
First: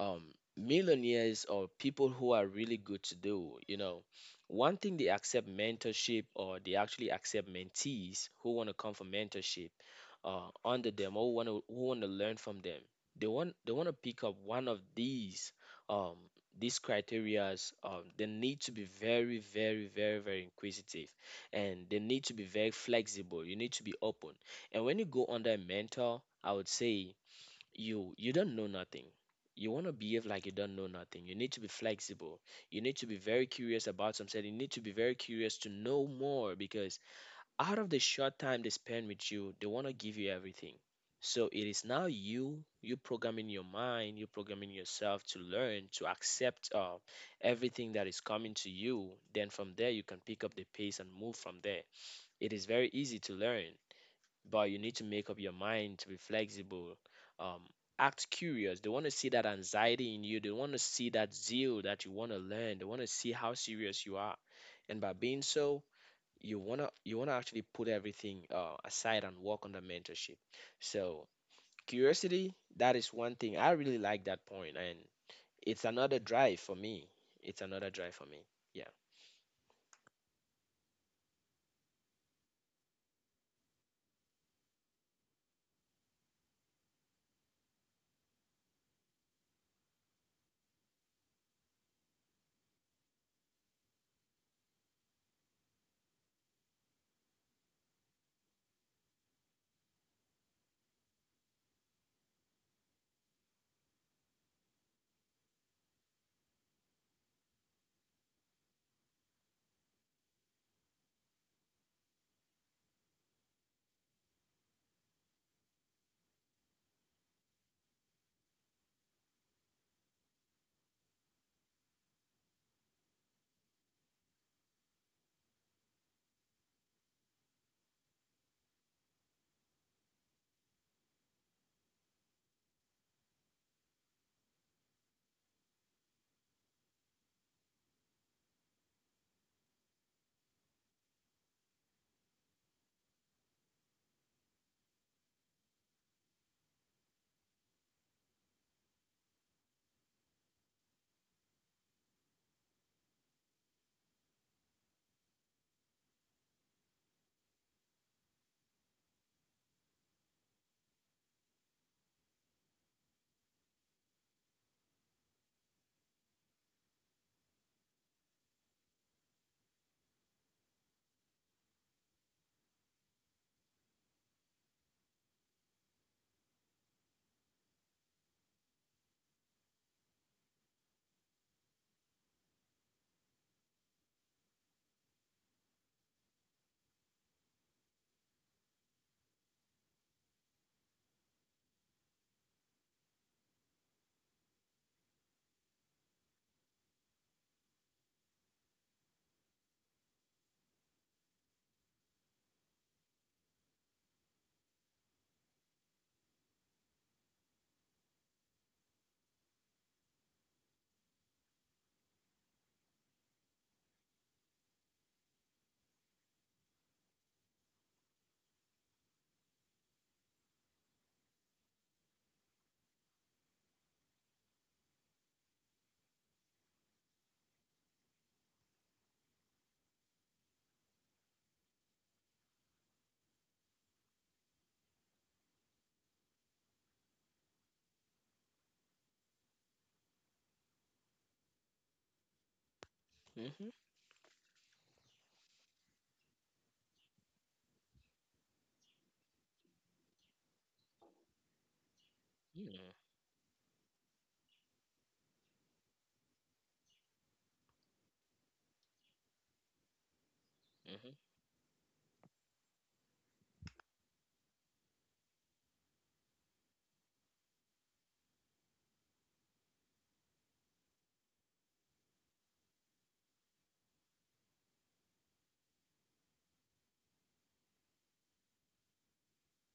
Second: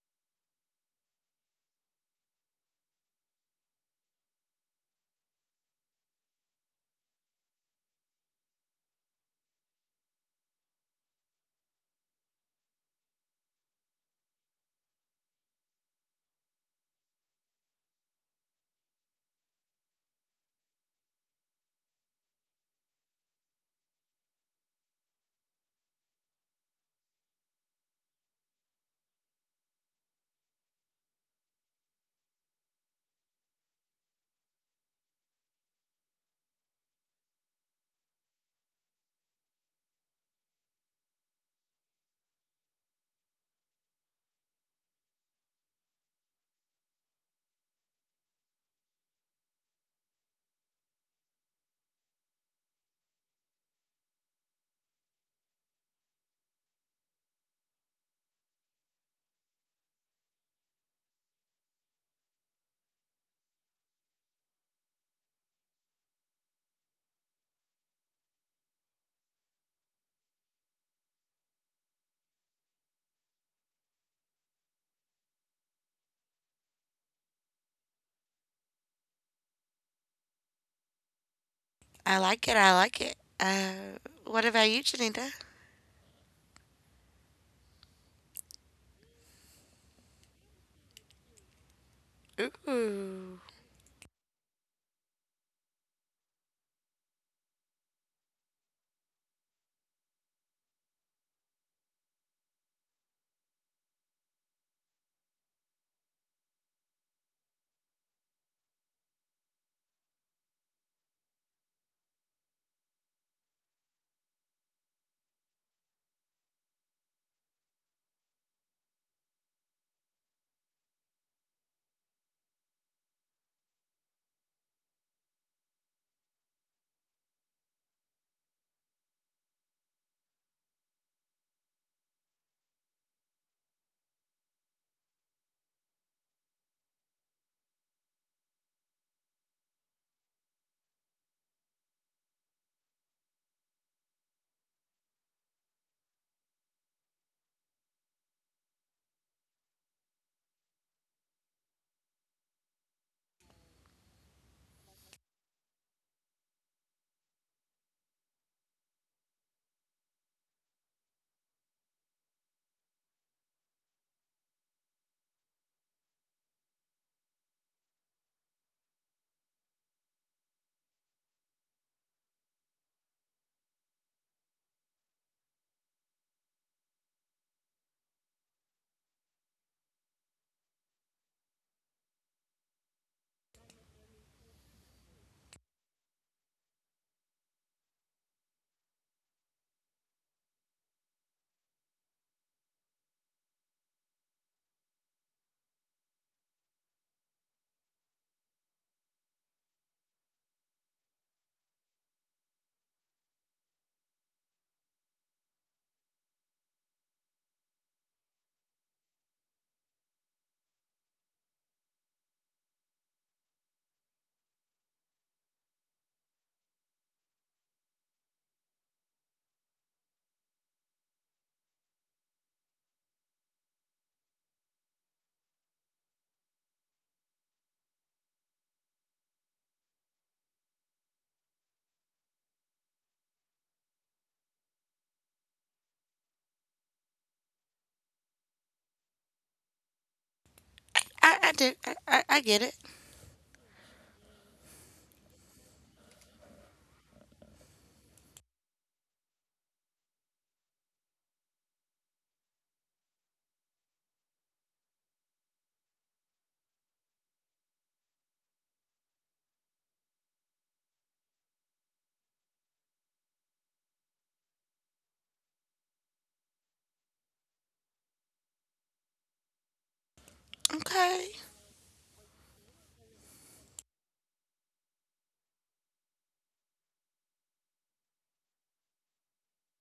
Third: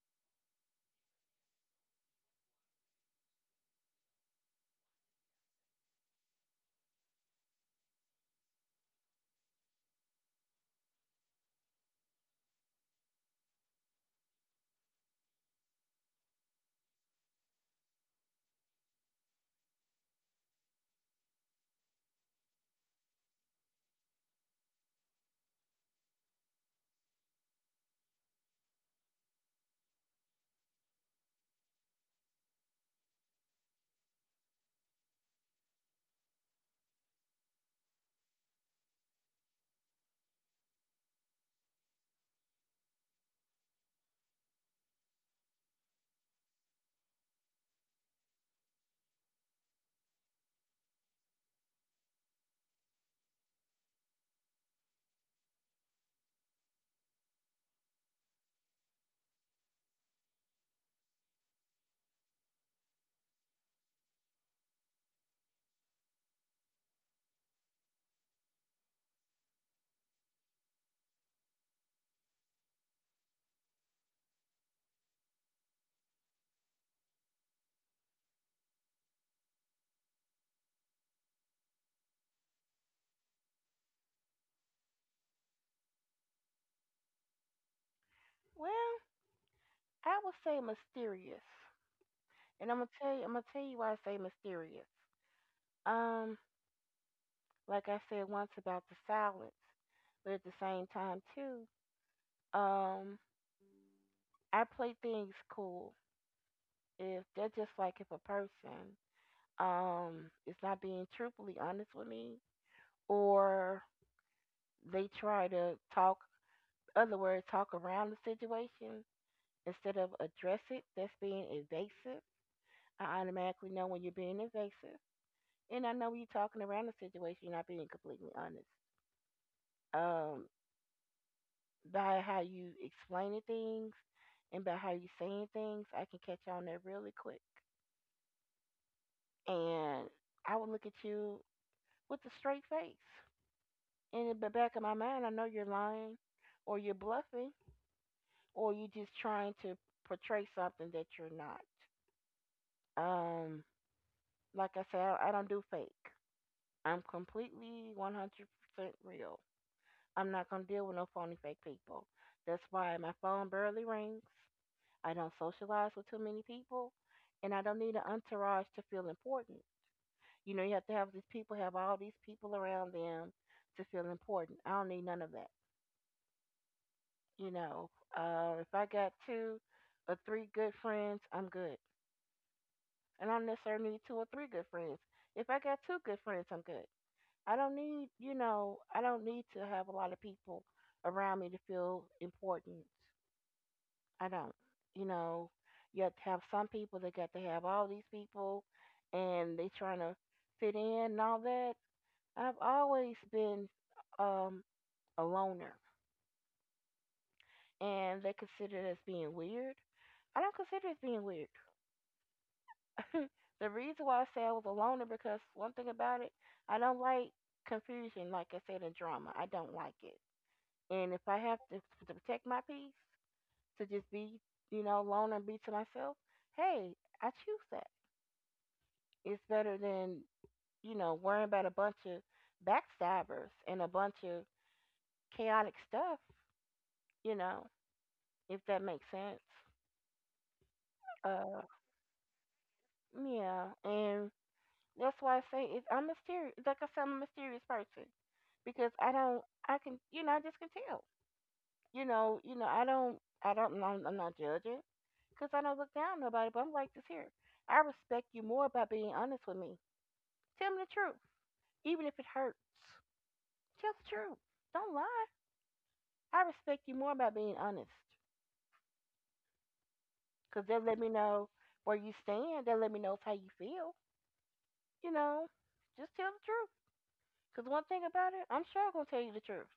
Speaker 2: um millionaires or people who are really good to do, you know, one thing, they accept mentorship, or they actually accept mentees who want to come for mentorship under them, or who want to learn from them. They want to pick up one of um these criterias. They need to be very very very very inquisitive, and they need to be very flexible. You need to be open. And when you go under a mentor, I would say you don't know nothing. You want to behave like you don't know nothing. You need to be flexible. You need to be very curious about something. You need to be very curious to know more, because out of the short time they spend with you, they want to give you everything. So it is now you programming your mind, you programming yourself to learn, to accept, everything that is coming to you. Then from there, you can pick up the pace and move from there. It is very easy to learn, but you need to make up your mind to be flexible, um, act curious. They want to see that anxiety in you, they want to see that zeal that you want to learn, they want to see how serious you are. And by being so, you wanna actually put everything aside and work on the mentorship. So curiosity, that is one thing. I really like that point, and it's another drive for me. It's another drive for me. Yeah.
Speaker 1: I like it. I like it. What about you, Janita?
Speaker 3: Well, I would say mysterious, and I'm gonna tell you. I'm
Speaker 1: Ooh,
Speaker 3: gonna tell you why I say mysterious. Um, like I said once about the silence, but at the same time too, um, I play things cool. If they're just like if a person, is not being truthfully honest with me, or they try to talk other words, talk around the situation instead of address it, that's being evasive. I automatically know when you're being evasive, and I know when you're talking around the situation. You're not being completely honest. Um, by how you explaining things and by how you saying things, I can catch on there really quick. And I would look at you with a straight face. And in the back of my mind, I know you're lying, or you're bluffing, or you're just trying to portray something that you're not. Um, Like I said, I don't do fake. I'm completely 100% real. I'm not going to deal with no phony fake people. That's why my phone barely rings. I don't socialize with too many people. And I don't need an entourage to feel important. You know, you have to have these people, have all these people around them to feel important. I don't need none of that. You know, if I got two or three good friends, I'm good. And I don't necessarily need two or three good friends. If I got two good friends, I'm good. I don't need, you know, I don't need to have a lot of people around me to feel important. I don't, you know. You have to have some people that got to have all these people and they trying to fit in and all that. I've always been um, a loner, and they consider it as being weird. I don't consider it being weird. the reason why I say I was a loner because one thing about it, I don't like confusion, like I said, in drama. I don't like it. And if I have to protect my peace, to just be, you know, alone and be to myself, hey, I choose that. It's better than, you know, worrying about a bunch of backstabbers and a bunch of chaotic stuff, you know, if that makes sense.
Speaker 1: I
Speaker 3: Uh,
Speaker 1: do. I get it.
Speaker 3: yeah,
Speaker 2: Mm-hmm.
Speaker 3: and that's why I say it, I'm mysterious. Like I said, I'm a mysterious person because I don't, you know, I just can tell. You know,
Speaker 2: Mm-hmm.
Speaker 3: I don't, I'm not judging, cause I don't look down on nobody. But I'm like this here. I respect you more by being honest with me. Tell me the truth, even if it hurts. Tell the truth. Don't lie. I respect you more by being honest, cause they'll let me
Speaker 1: Okay,
Speaker 3: know where you stand. They'll let me know how you feel. You know, just tell the truth. Cause one thing about it, I'm sure I'm gonna tell you the truth.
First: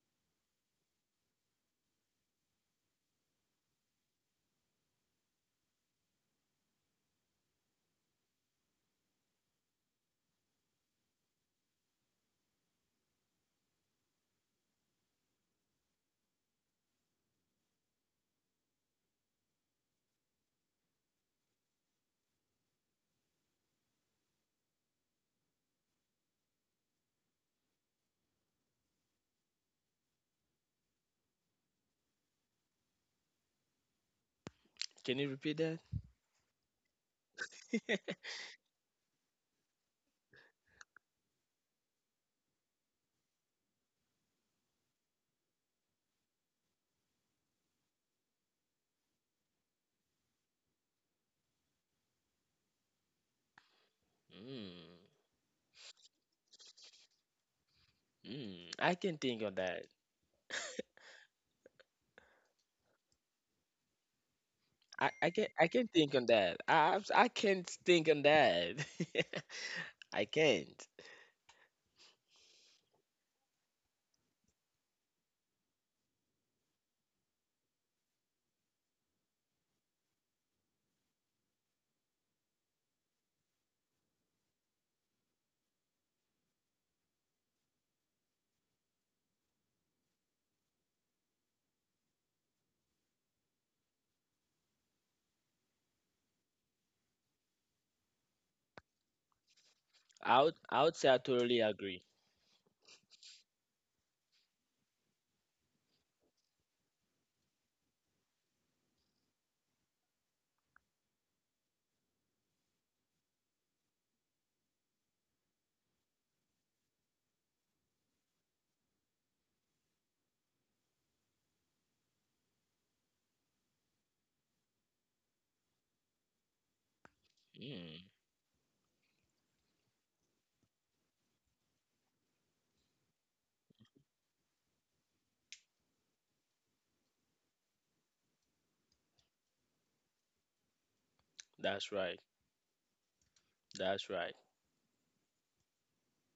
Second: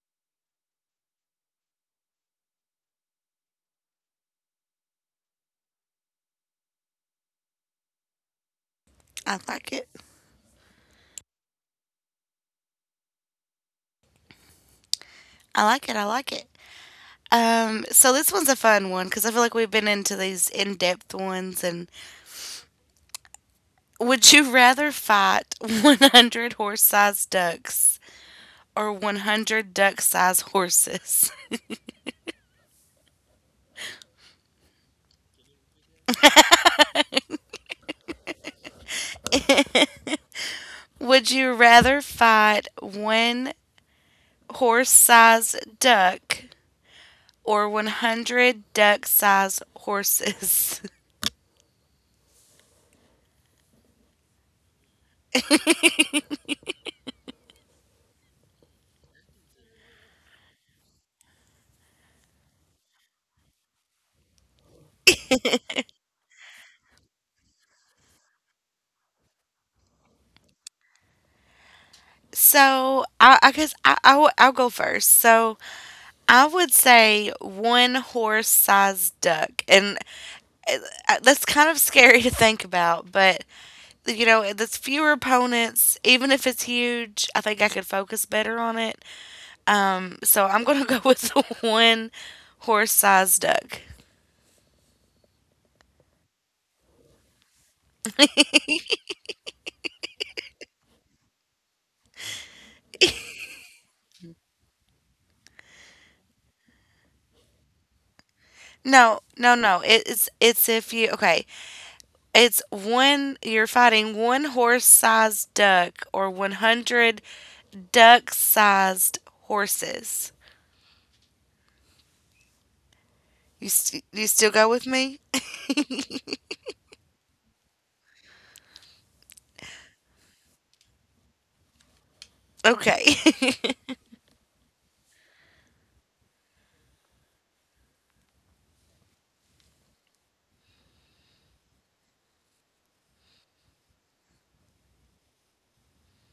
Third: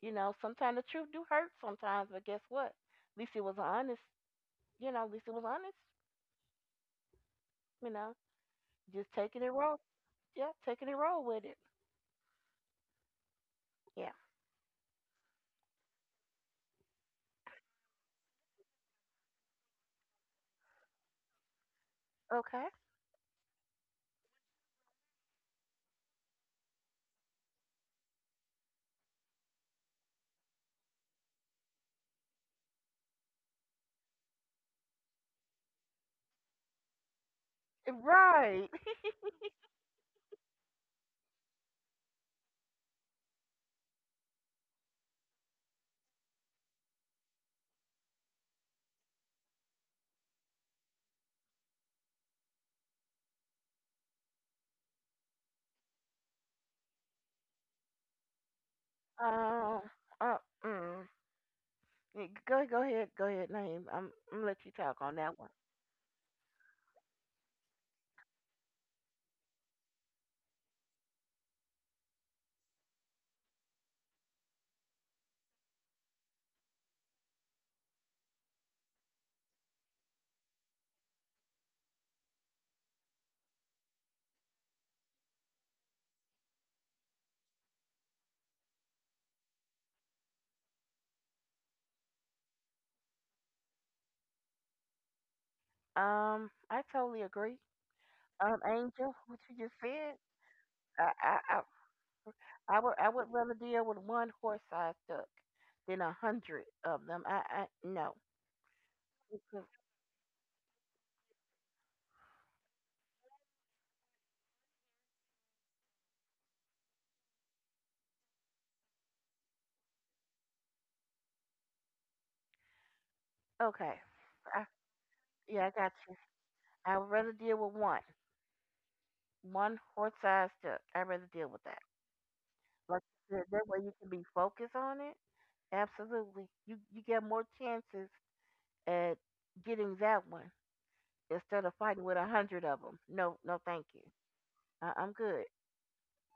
Speaker 3: You know, sometimes the truth do hurt sometimes, but guess what? At least it was honest. You know, at least it was honest. You know. Just
Speaker 1: I
Speaker 3: taking it
Speaker 1: like
Speaker 3: roll.
Speaker 1: it.
Speaker 3: Yeah, taking it roll with it. Yeah.
Speaker 1: I like it. I like it. So this one's a fun one because I feel like we've been into these in-depth ones. And
Speaker 3: Okay.
Speaker 1: would you rather fight 100 horse-sized ducks or 100 duck-sized horses?
Speaker 2: Can you repeat that?
Speaker 3: Right.
Speaker 1: Would you rather fight one horse-sized duck or 100 duck-sized horses?
Speaker 2: Mm, I can think on
Speaker 3: Um.
Speaker 2: that.
Speaker 3: Uh. Mm. Yeah, go ahead. Go ahead. Name. I'm. I'm gonna let you talk
Speaker 2: I,
Speaker 3: on
Speaker 2: I
Speaker 3: that one.
Speaker 2: can I can think on that. I can't think on that. I can't.
Speaker 1: So I'll go first. So I would say one horse-sized duck, and that's kind of scary to think about, but you know, there's fewer opponents. Even if it's huge, I think I could focus better on it. So I'm gonna go with the one horse sized duck.
Speaker 3: I totally agree. Angel, what you just said.
Speaker 2: I would say I
Speaker 3: I.
Speaker 2: totally
Speaker 3: I.
Speaker 2: agree.
Speaker 3: I would rather deal with one horse-sized duck than a hundred of them. I no.
Speaker 1: No, no,
Speaker 3: Because—
Speaker 1: no. It's if you okay. It's one, you're fighting one horse sized duck or 100 duck sized horses.
Speaker 3: Okay.
Speaker 1: You still
Speaker 3: I,
Speaker 1: go with me?
Speaker 3: yeah, I got you. I would rather deal with one,
Speaker 2: Mm,
Speaker 3: one horse-sized duck. I'd rather deal with that. Like
Speaker 1: Okay.
Speaker 3: I said, that way you can be focused on it. Absolutely. You get more chances at getting that one instead of
Speaker 2: that's
Speaker 3: fighting with
Speaker 2: right.
Speaker 3: a hundred of them. No, no, thank you.
Speaker 2: That's right.
Speaker 3: I'm good.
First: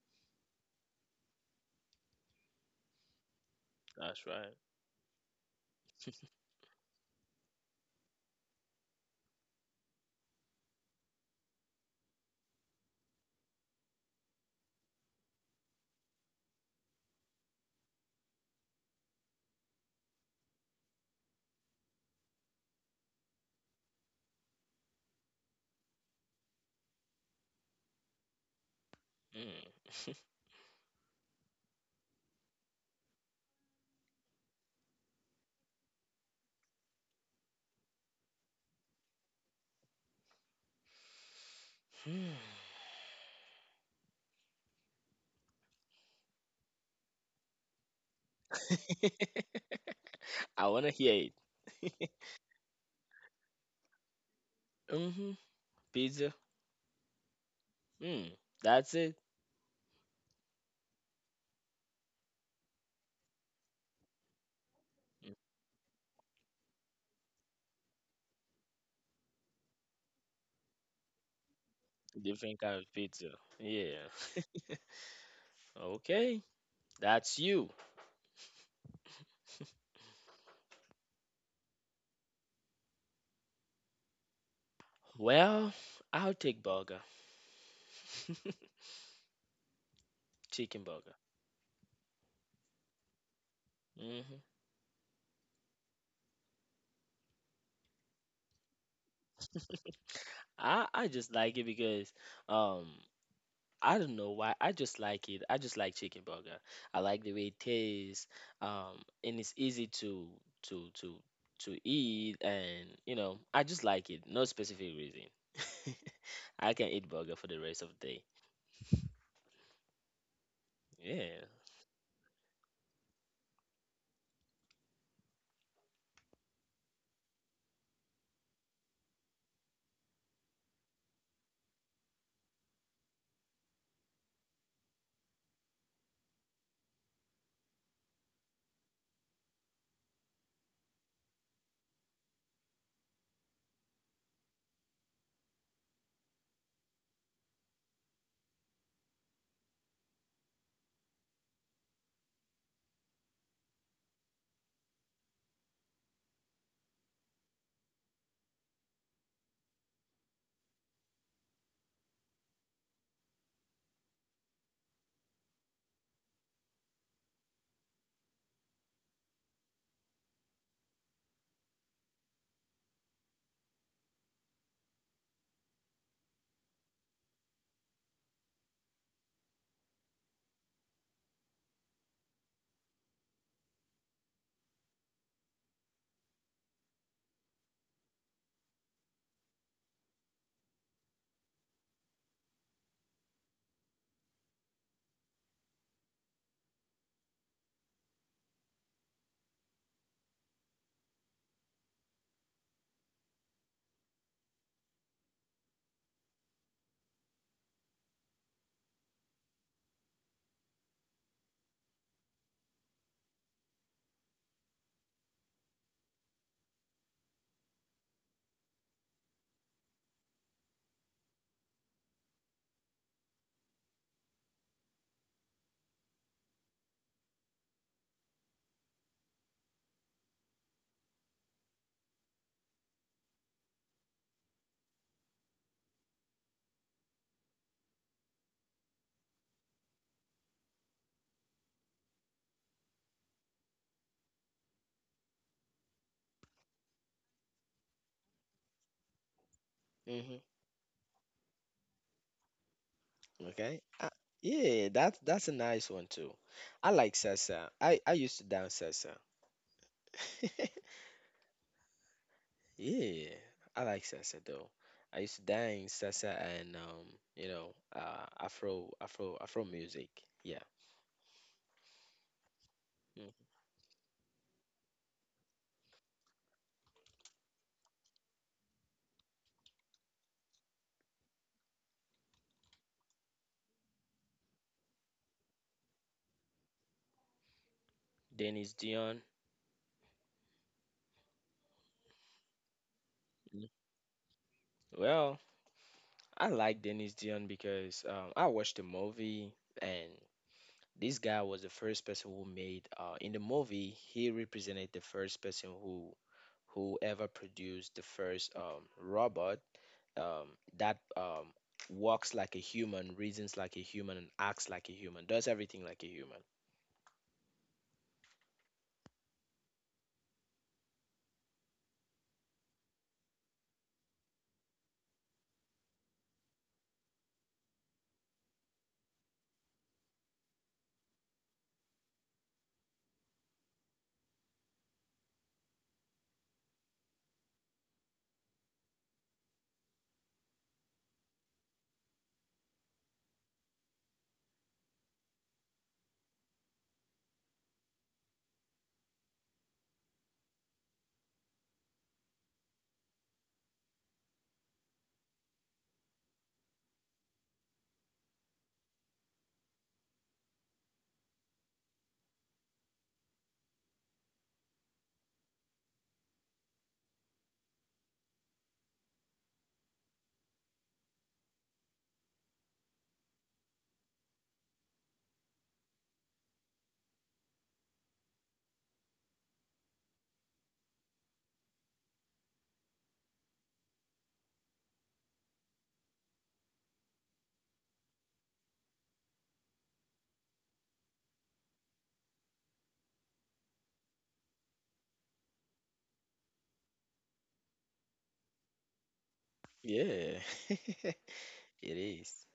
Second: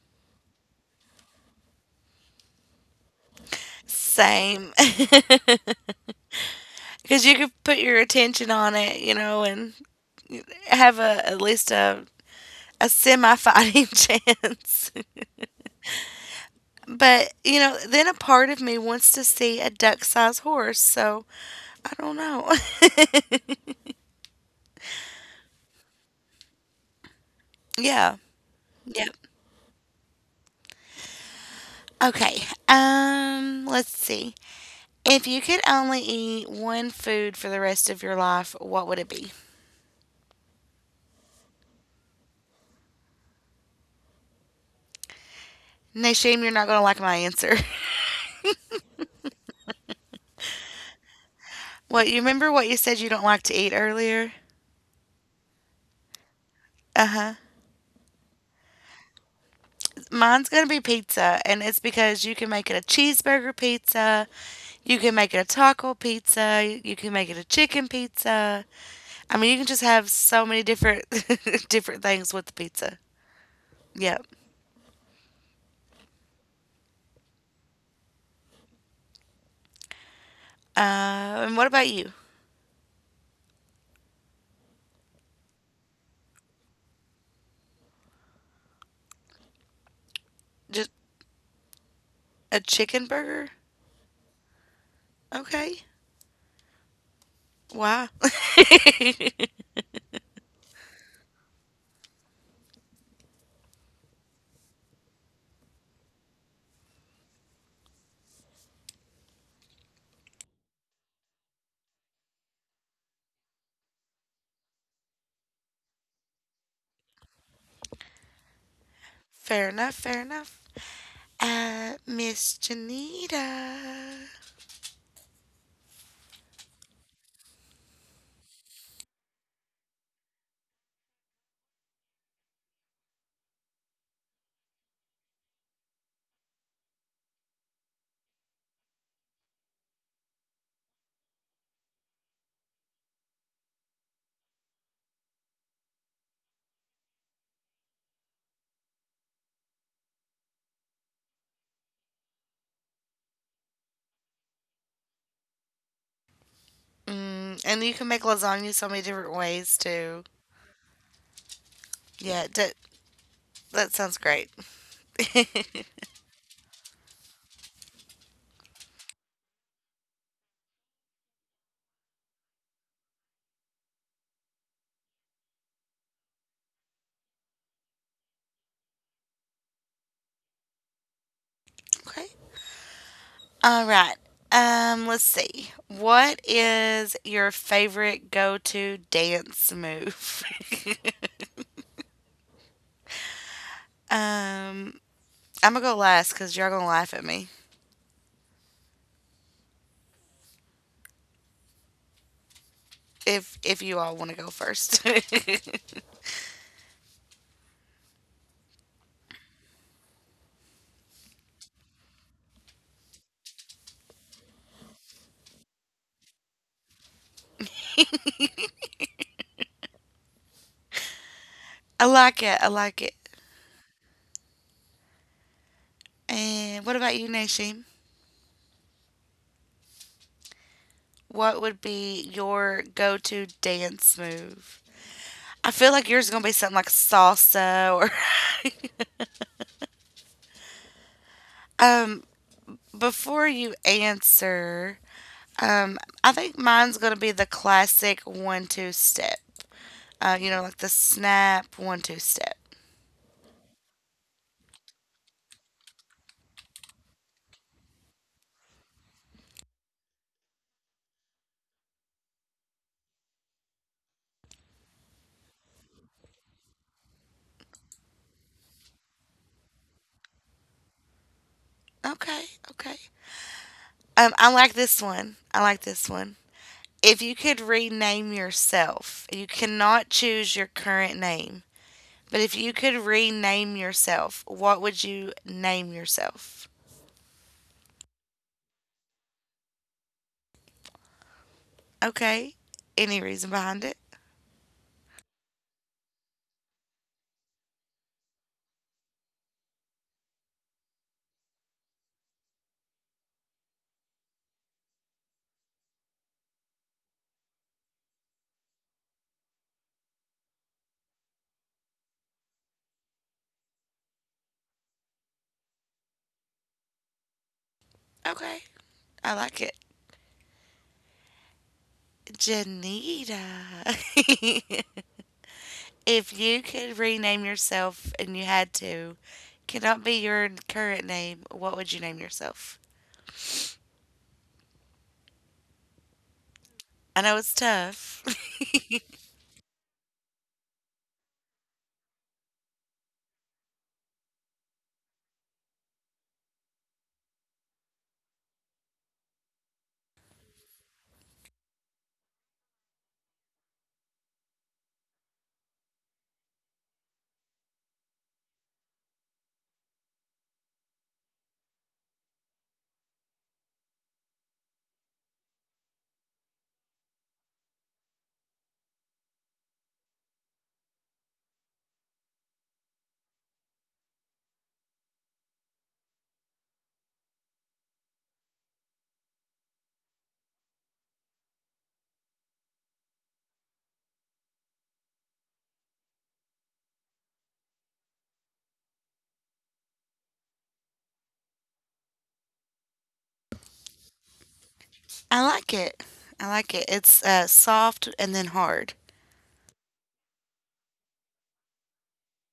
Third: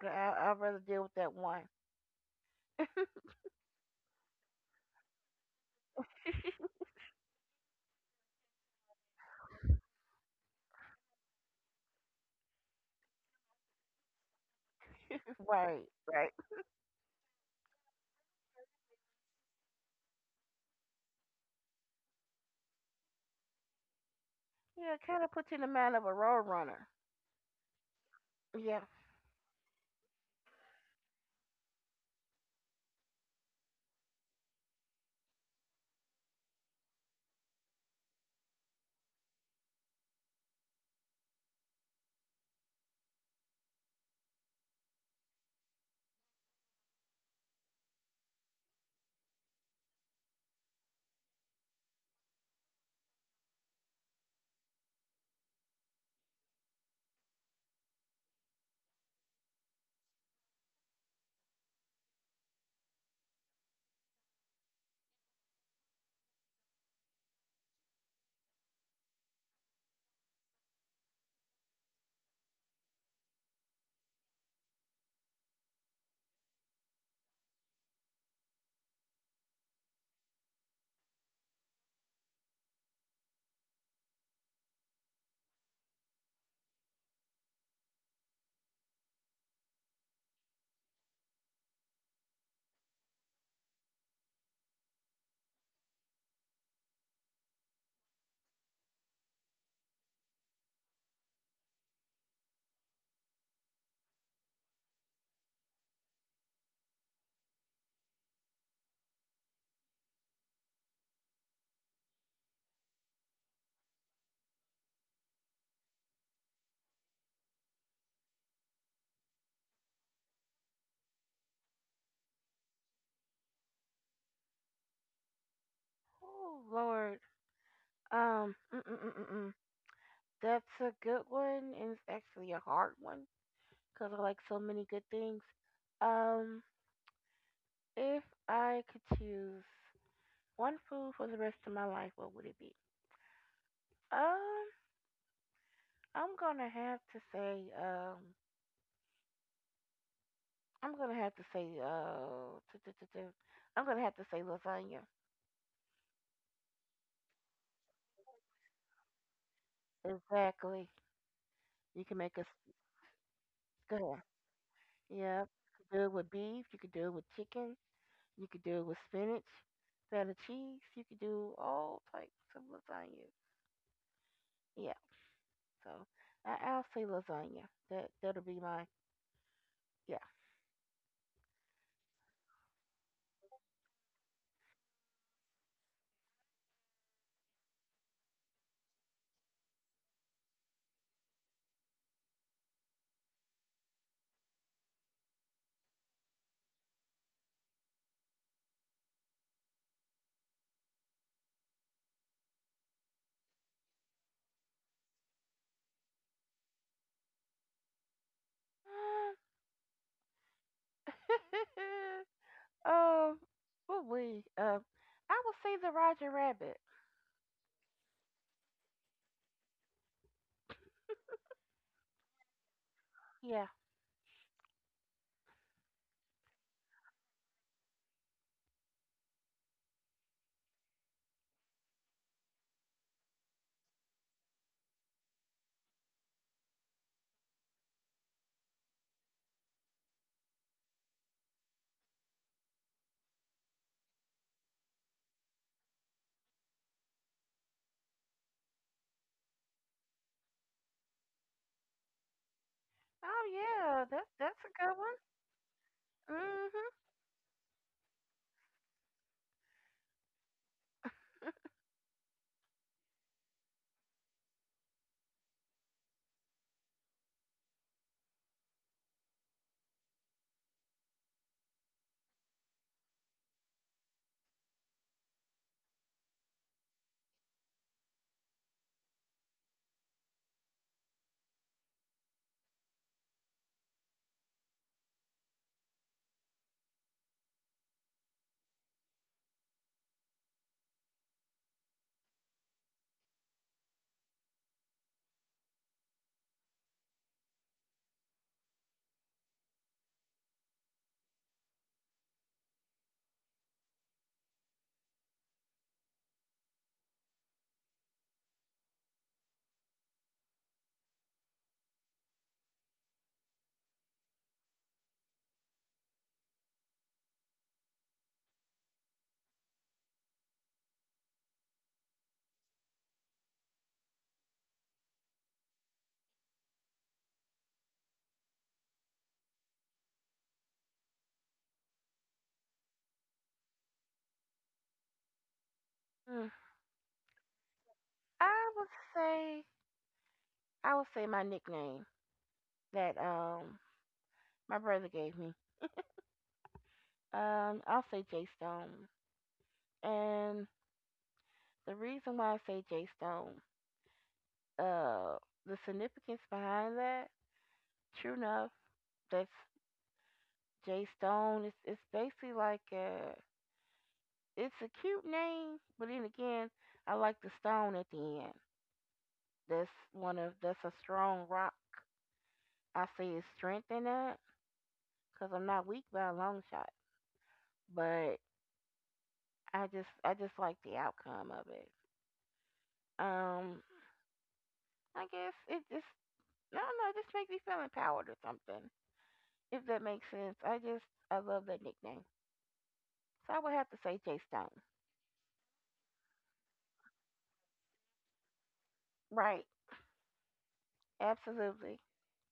Speaker 3: I'd rather deal with that one.
Speaker 2: That's right.
Speaker 1: Same. Because you could put your attention on it, you know, and have a at least a semi fighting chance.
Speaker 3: Right, right.
Speaker 1: But you know, then a part of me wants to see a duck sized horse, so I don't know.
Speaker 3: Yeah, it kind of puts you in the mind of a road runner.
Speaker 1: Yeah.
Speaker 3: Yeah.
Speaker 1: Yep.
Speaker 2: Mm.
Speaker 1: Okay. Let's see. If you could only eat one food for the rest of your life, what would it be? No shame, you're not gonna like my answer.
Speaker 2: I wanna hear
Speaker 1: Well,
Speaker 2: it.
Speaker 1: you remember what you said you don't like to eat earlier?
Speaker 2: Hmm. Pizza.
Speaker 1: Uh huh.
Speaker 2: Mm. That's it.
Speaker 1: Mine's gonna be pizza, and it's because you can make it a cheeseburger pizza, you can
Speaker 2: Mm,
Speaker 1: make it a taco pizza, you can make it a chicken pizza. I mean, you can just have so many different different things with the
Speaker 2: different kind of
Speaker 1: pizza.
Speaker 2: pizza. Yeah.
Speaker 1: Yep.
Speaker 2: Okay. That's you.
Speaker 1: And what about you?
Speaker 2: Well, I'll take burger. Chicken
Speaker 1: Just
Speaker 2: burger.
Speaker 1: a chicken burger?
Speaker 2: Hmm.
Speaker 1: Okay. Wow.
Speaker 2: I just like it because um I don't know why. I just like it. I just like chicken burger. I like the way it tastes. Um, and it's easy to to to to eat, and you know, I just like it. No specific reason. I can eat burger for the rest of the day.
Speaker 1: Fair enough. Fair enough.
Speaker 2: Yeah.
Speaker 1: Miss Janita.
Speaker 3: Oh Lord. Um. Mm, mm, mm, mm, mm. That's a good one, and it's actually a hard one because I like so many good things. Um. If I could choose one food for the rest of my life, what would it be? Um, I'm gonna have to say, I'm gonna have to say, tu- tu- tu- tu- I'm gonna have to say lasagna.
Speaker 1: Mm, and you can make lasagna so many different ways too.
Speaker 3: Exactly. You can make a s-
Speaker 1: Yeah, that, that
Speaker 3: Go
Speaker 1: sounds
Speaker 3: ahead.
Speaker 1: great.
Speaker 3: Yeah, you can do it with beef. You could do it with chicken. You could do it with spinach, feta cheese. You could do all types of lasagna. Yeah. So I'll say lasagna. That'll be my yeah.
Speaker 1: Okay. All right. Let's see. What is your favorite go-to dance move? um, I'm gonna go last because y'all gonna laugh at me if you all want to go first.
Speaker 3: Uh, well, we, uh, I would say the Roger Rabbit.
Speaker 1: I like it. I like it.
Speaker 3: Yeah.
Speaker 1: And what about you, Nashim? What would be your go-to dance move? I feel like yours is gonna be something like salsa or. um, before you answer, Um, I think mine's gonna be the classic one-two step.
Speaker 2: Mm-hmm.
Speaker 1: You know, like the snap one-two step.
Speaker 3: Oh
Speaker 2: Okay.
Speaker 3: yeah, that's a
Speaker 2: Yeah,
Speaker 3: good
Speaker 2: that's a nice one too.
Speaker 3: one.
Speaker 2: I like salsa. I used to dance salsa. Yeah, I like salsa though. I used to dance salsa and you know, Afro music. Yeah,
Speaker 1: Okay, okay.
Speaker 2: mm.
Speaker 1: I like this one. I like this one. If you could rename yourself, you cannot choose your current name. But if you could rename yourself, what would you name yourself?
Speaker 2: Dennis Dion.
Speaker 1: Okay. Any reason
Speaker 2: Mm.
Speaker 1: behind it?
Speaker 2: Well, I like Dennis Dion because I watched the movie and this guy was the first person who made in the movie he represented the first person who ever produced the first robot um, that walks like a human, reasons like a human, and acts like a human, does everything like a human.
Speaker 1: Okay. I like it. Janita. If you could rename yourself and you had to, cannot be your current name, what would you name yourself?
Speaker 3: Mhm. Mm.
Speaker 1: I know it's tough.
Speaker 3: I would say my nickname that my brother gave me. I'll say J Stone, and the reason why I say J Stone, uh, the significance behind that, true enough, that's J Stone. It's basically like it's a cute name, but then again, I like the stone at the end. That's one of that's a strong rock. I see his strength in that because I'm not weak by a long shot, but I just like the outcome of it. Um, I guess it just I don't know. It just makes me feel empowered or something. If that makes sense. I just I love that nickname. So I would have to say Jay Stone.
Speaker 1: I like it. I like it. It's soft and then hard.
Speaker 3: Right.
Speaker 2: Yeah, it
Speaker 3: Absolutely.
Speaker 2: is.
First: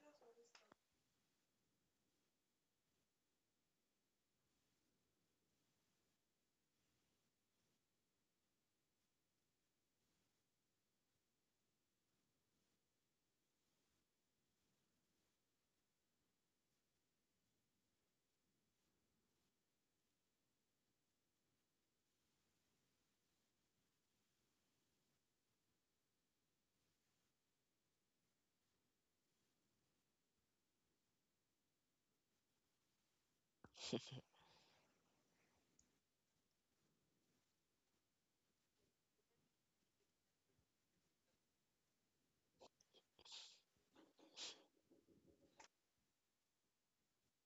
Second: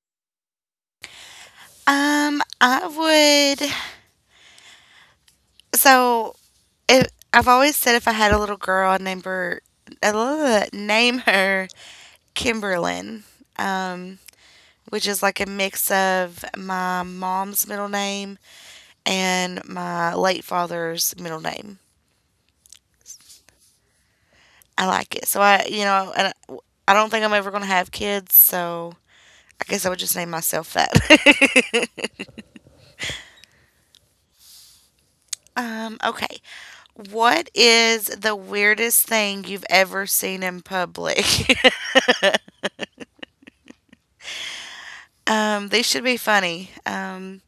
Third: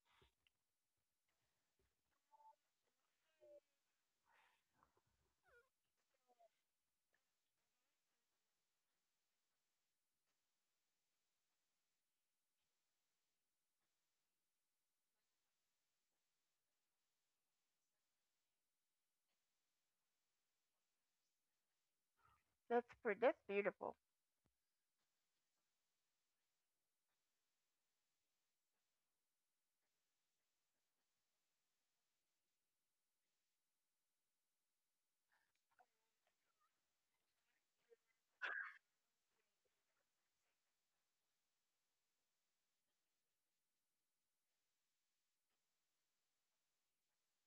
Speaker 1: Um, I would. So, if, I've always said if I had a little girl, I'd name her, uh, name her Kimberlyn, um, which is like a mix of my mom's middle name and my late father's middle name.
Speaker 3: That's pretty. That's beautiful.
Speaker 1: I like it. So you know, and I don't think I'm ever going to have kids, so I guess I would just name myself that. Um, okay. What is the weirdest thing you've ever seen in public? Um, these should be funny. Um,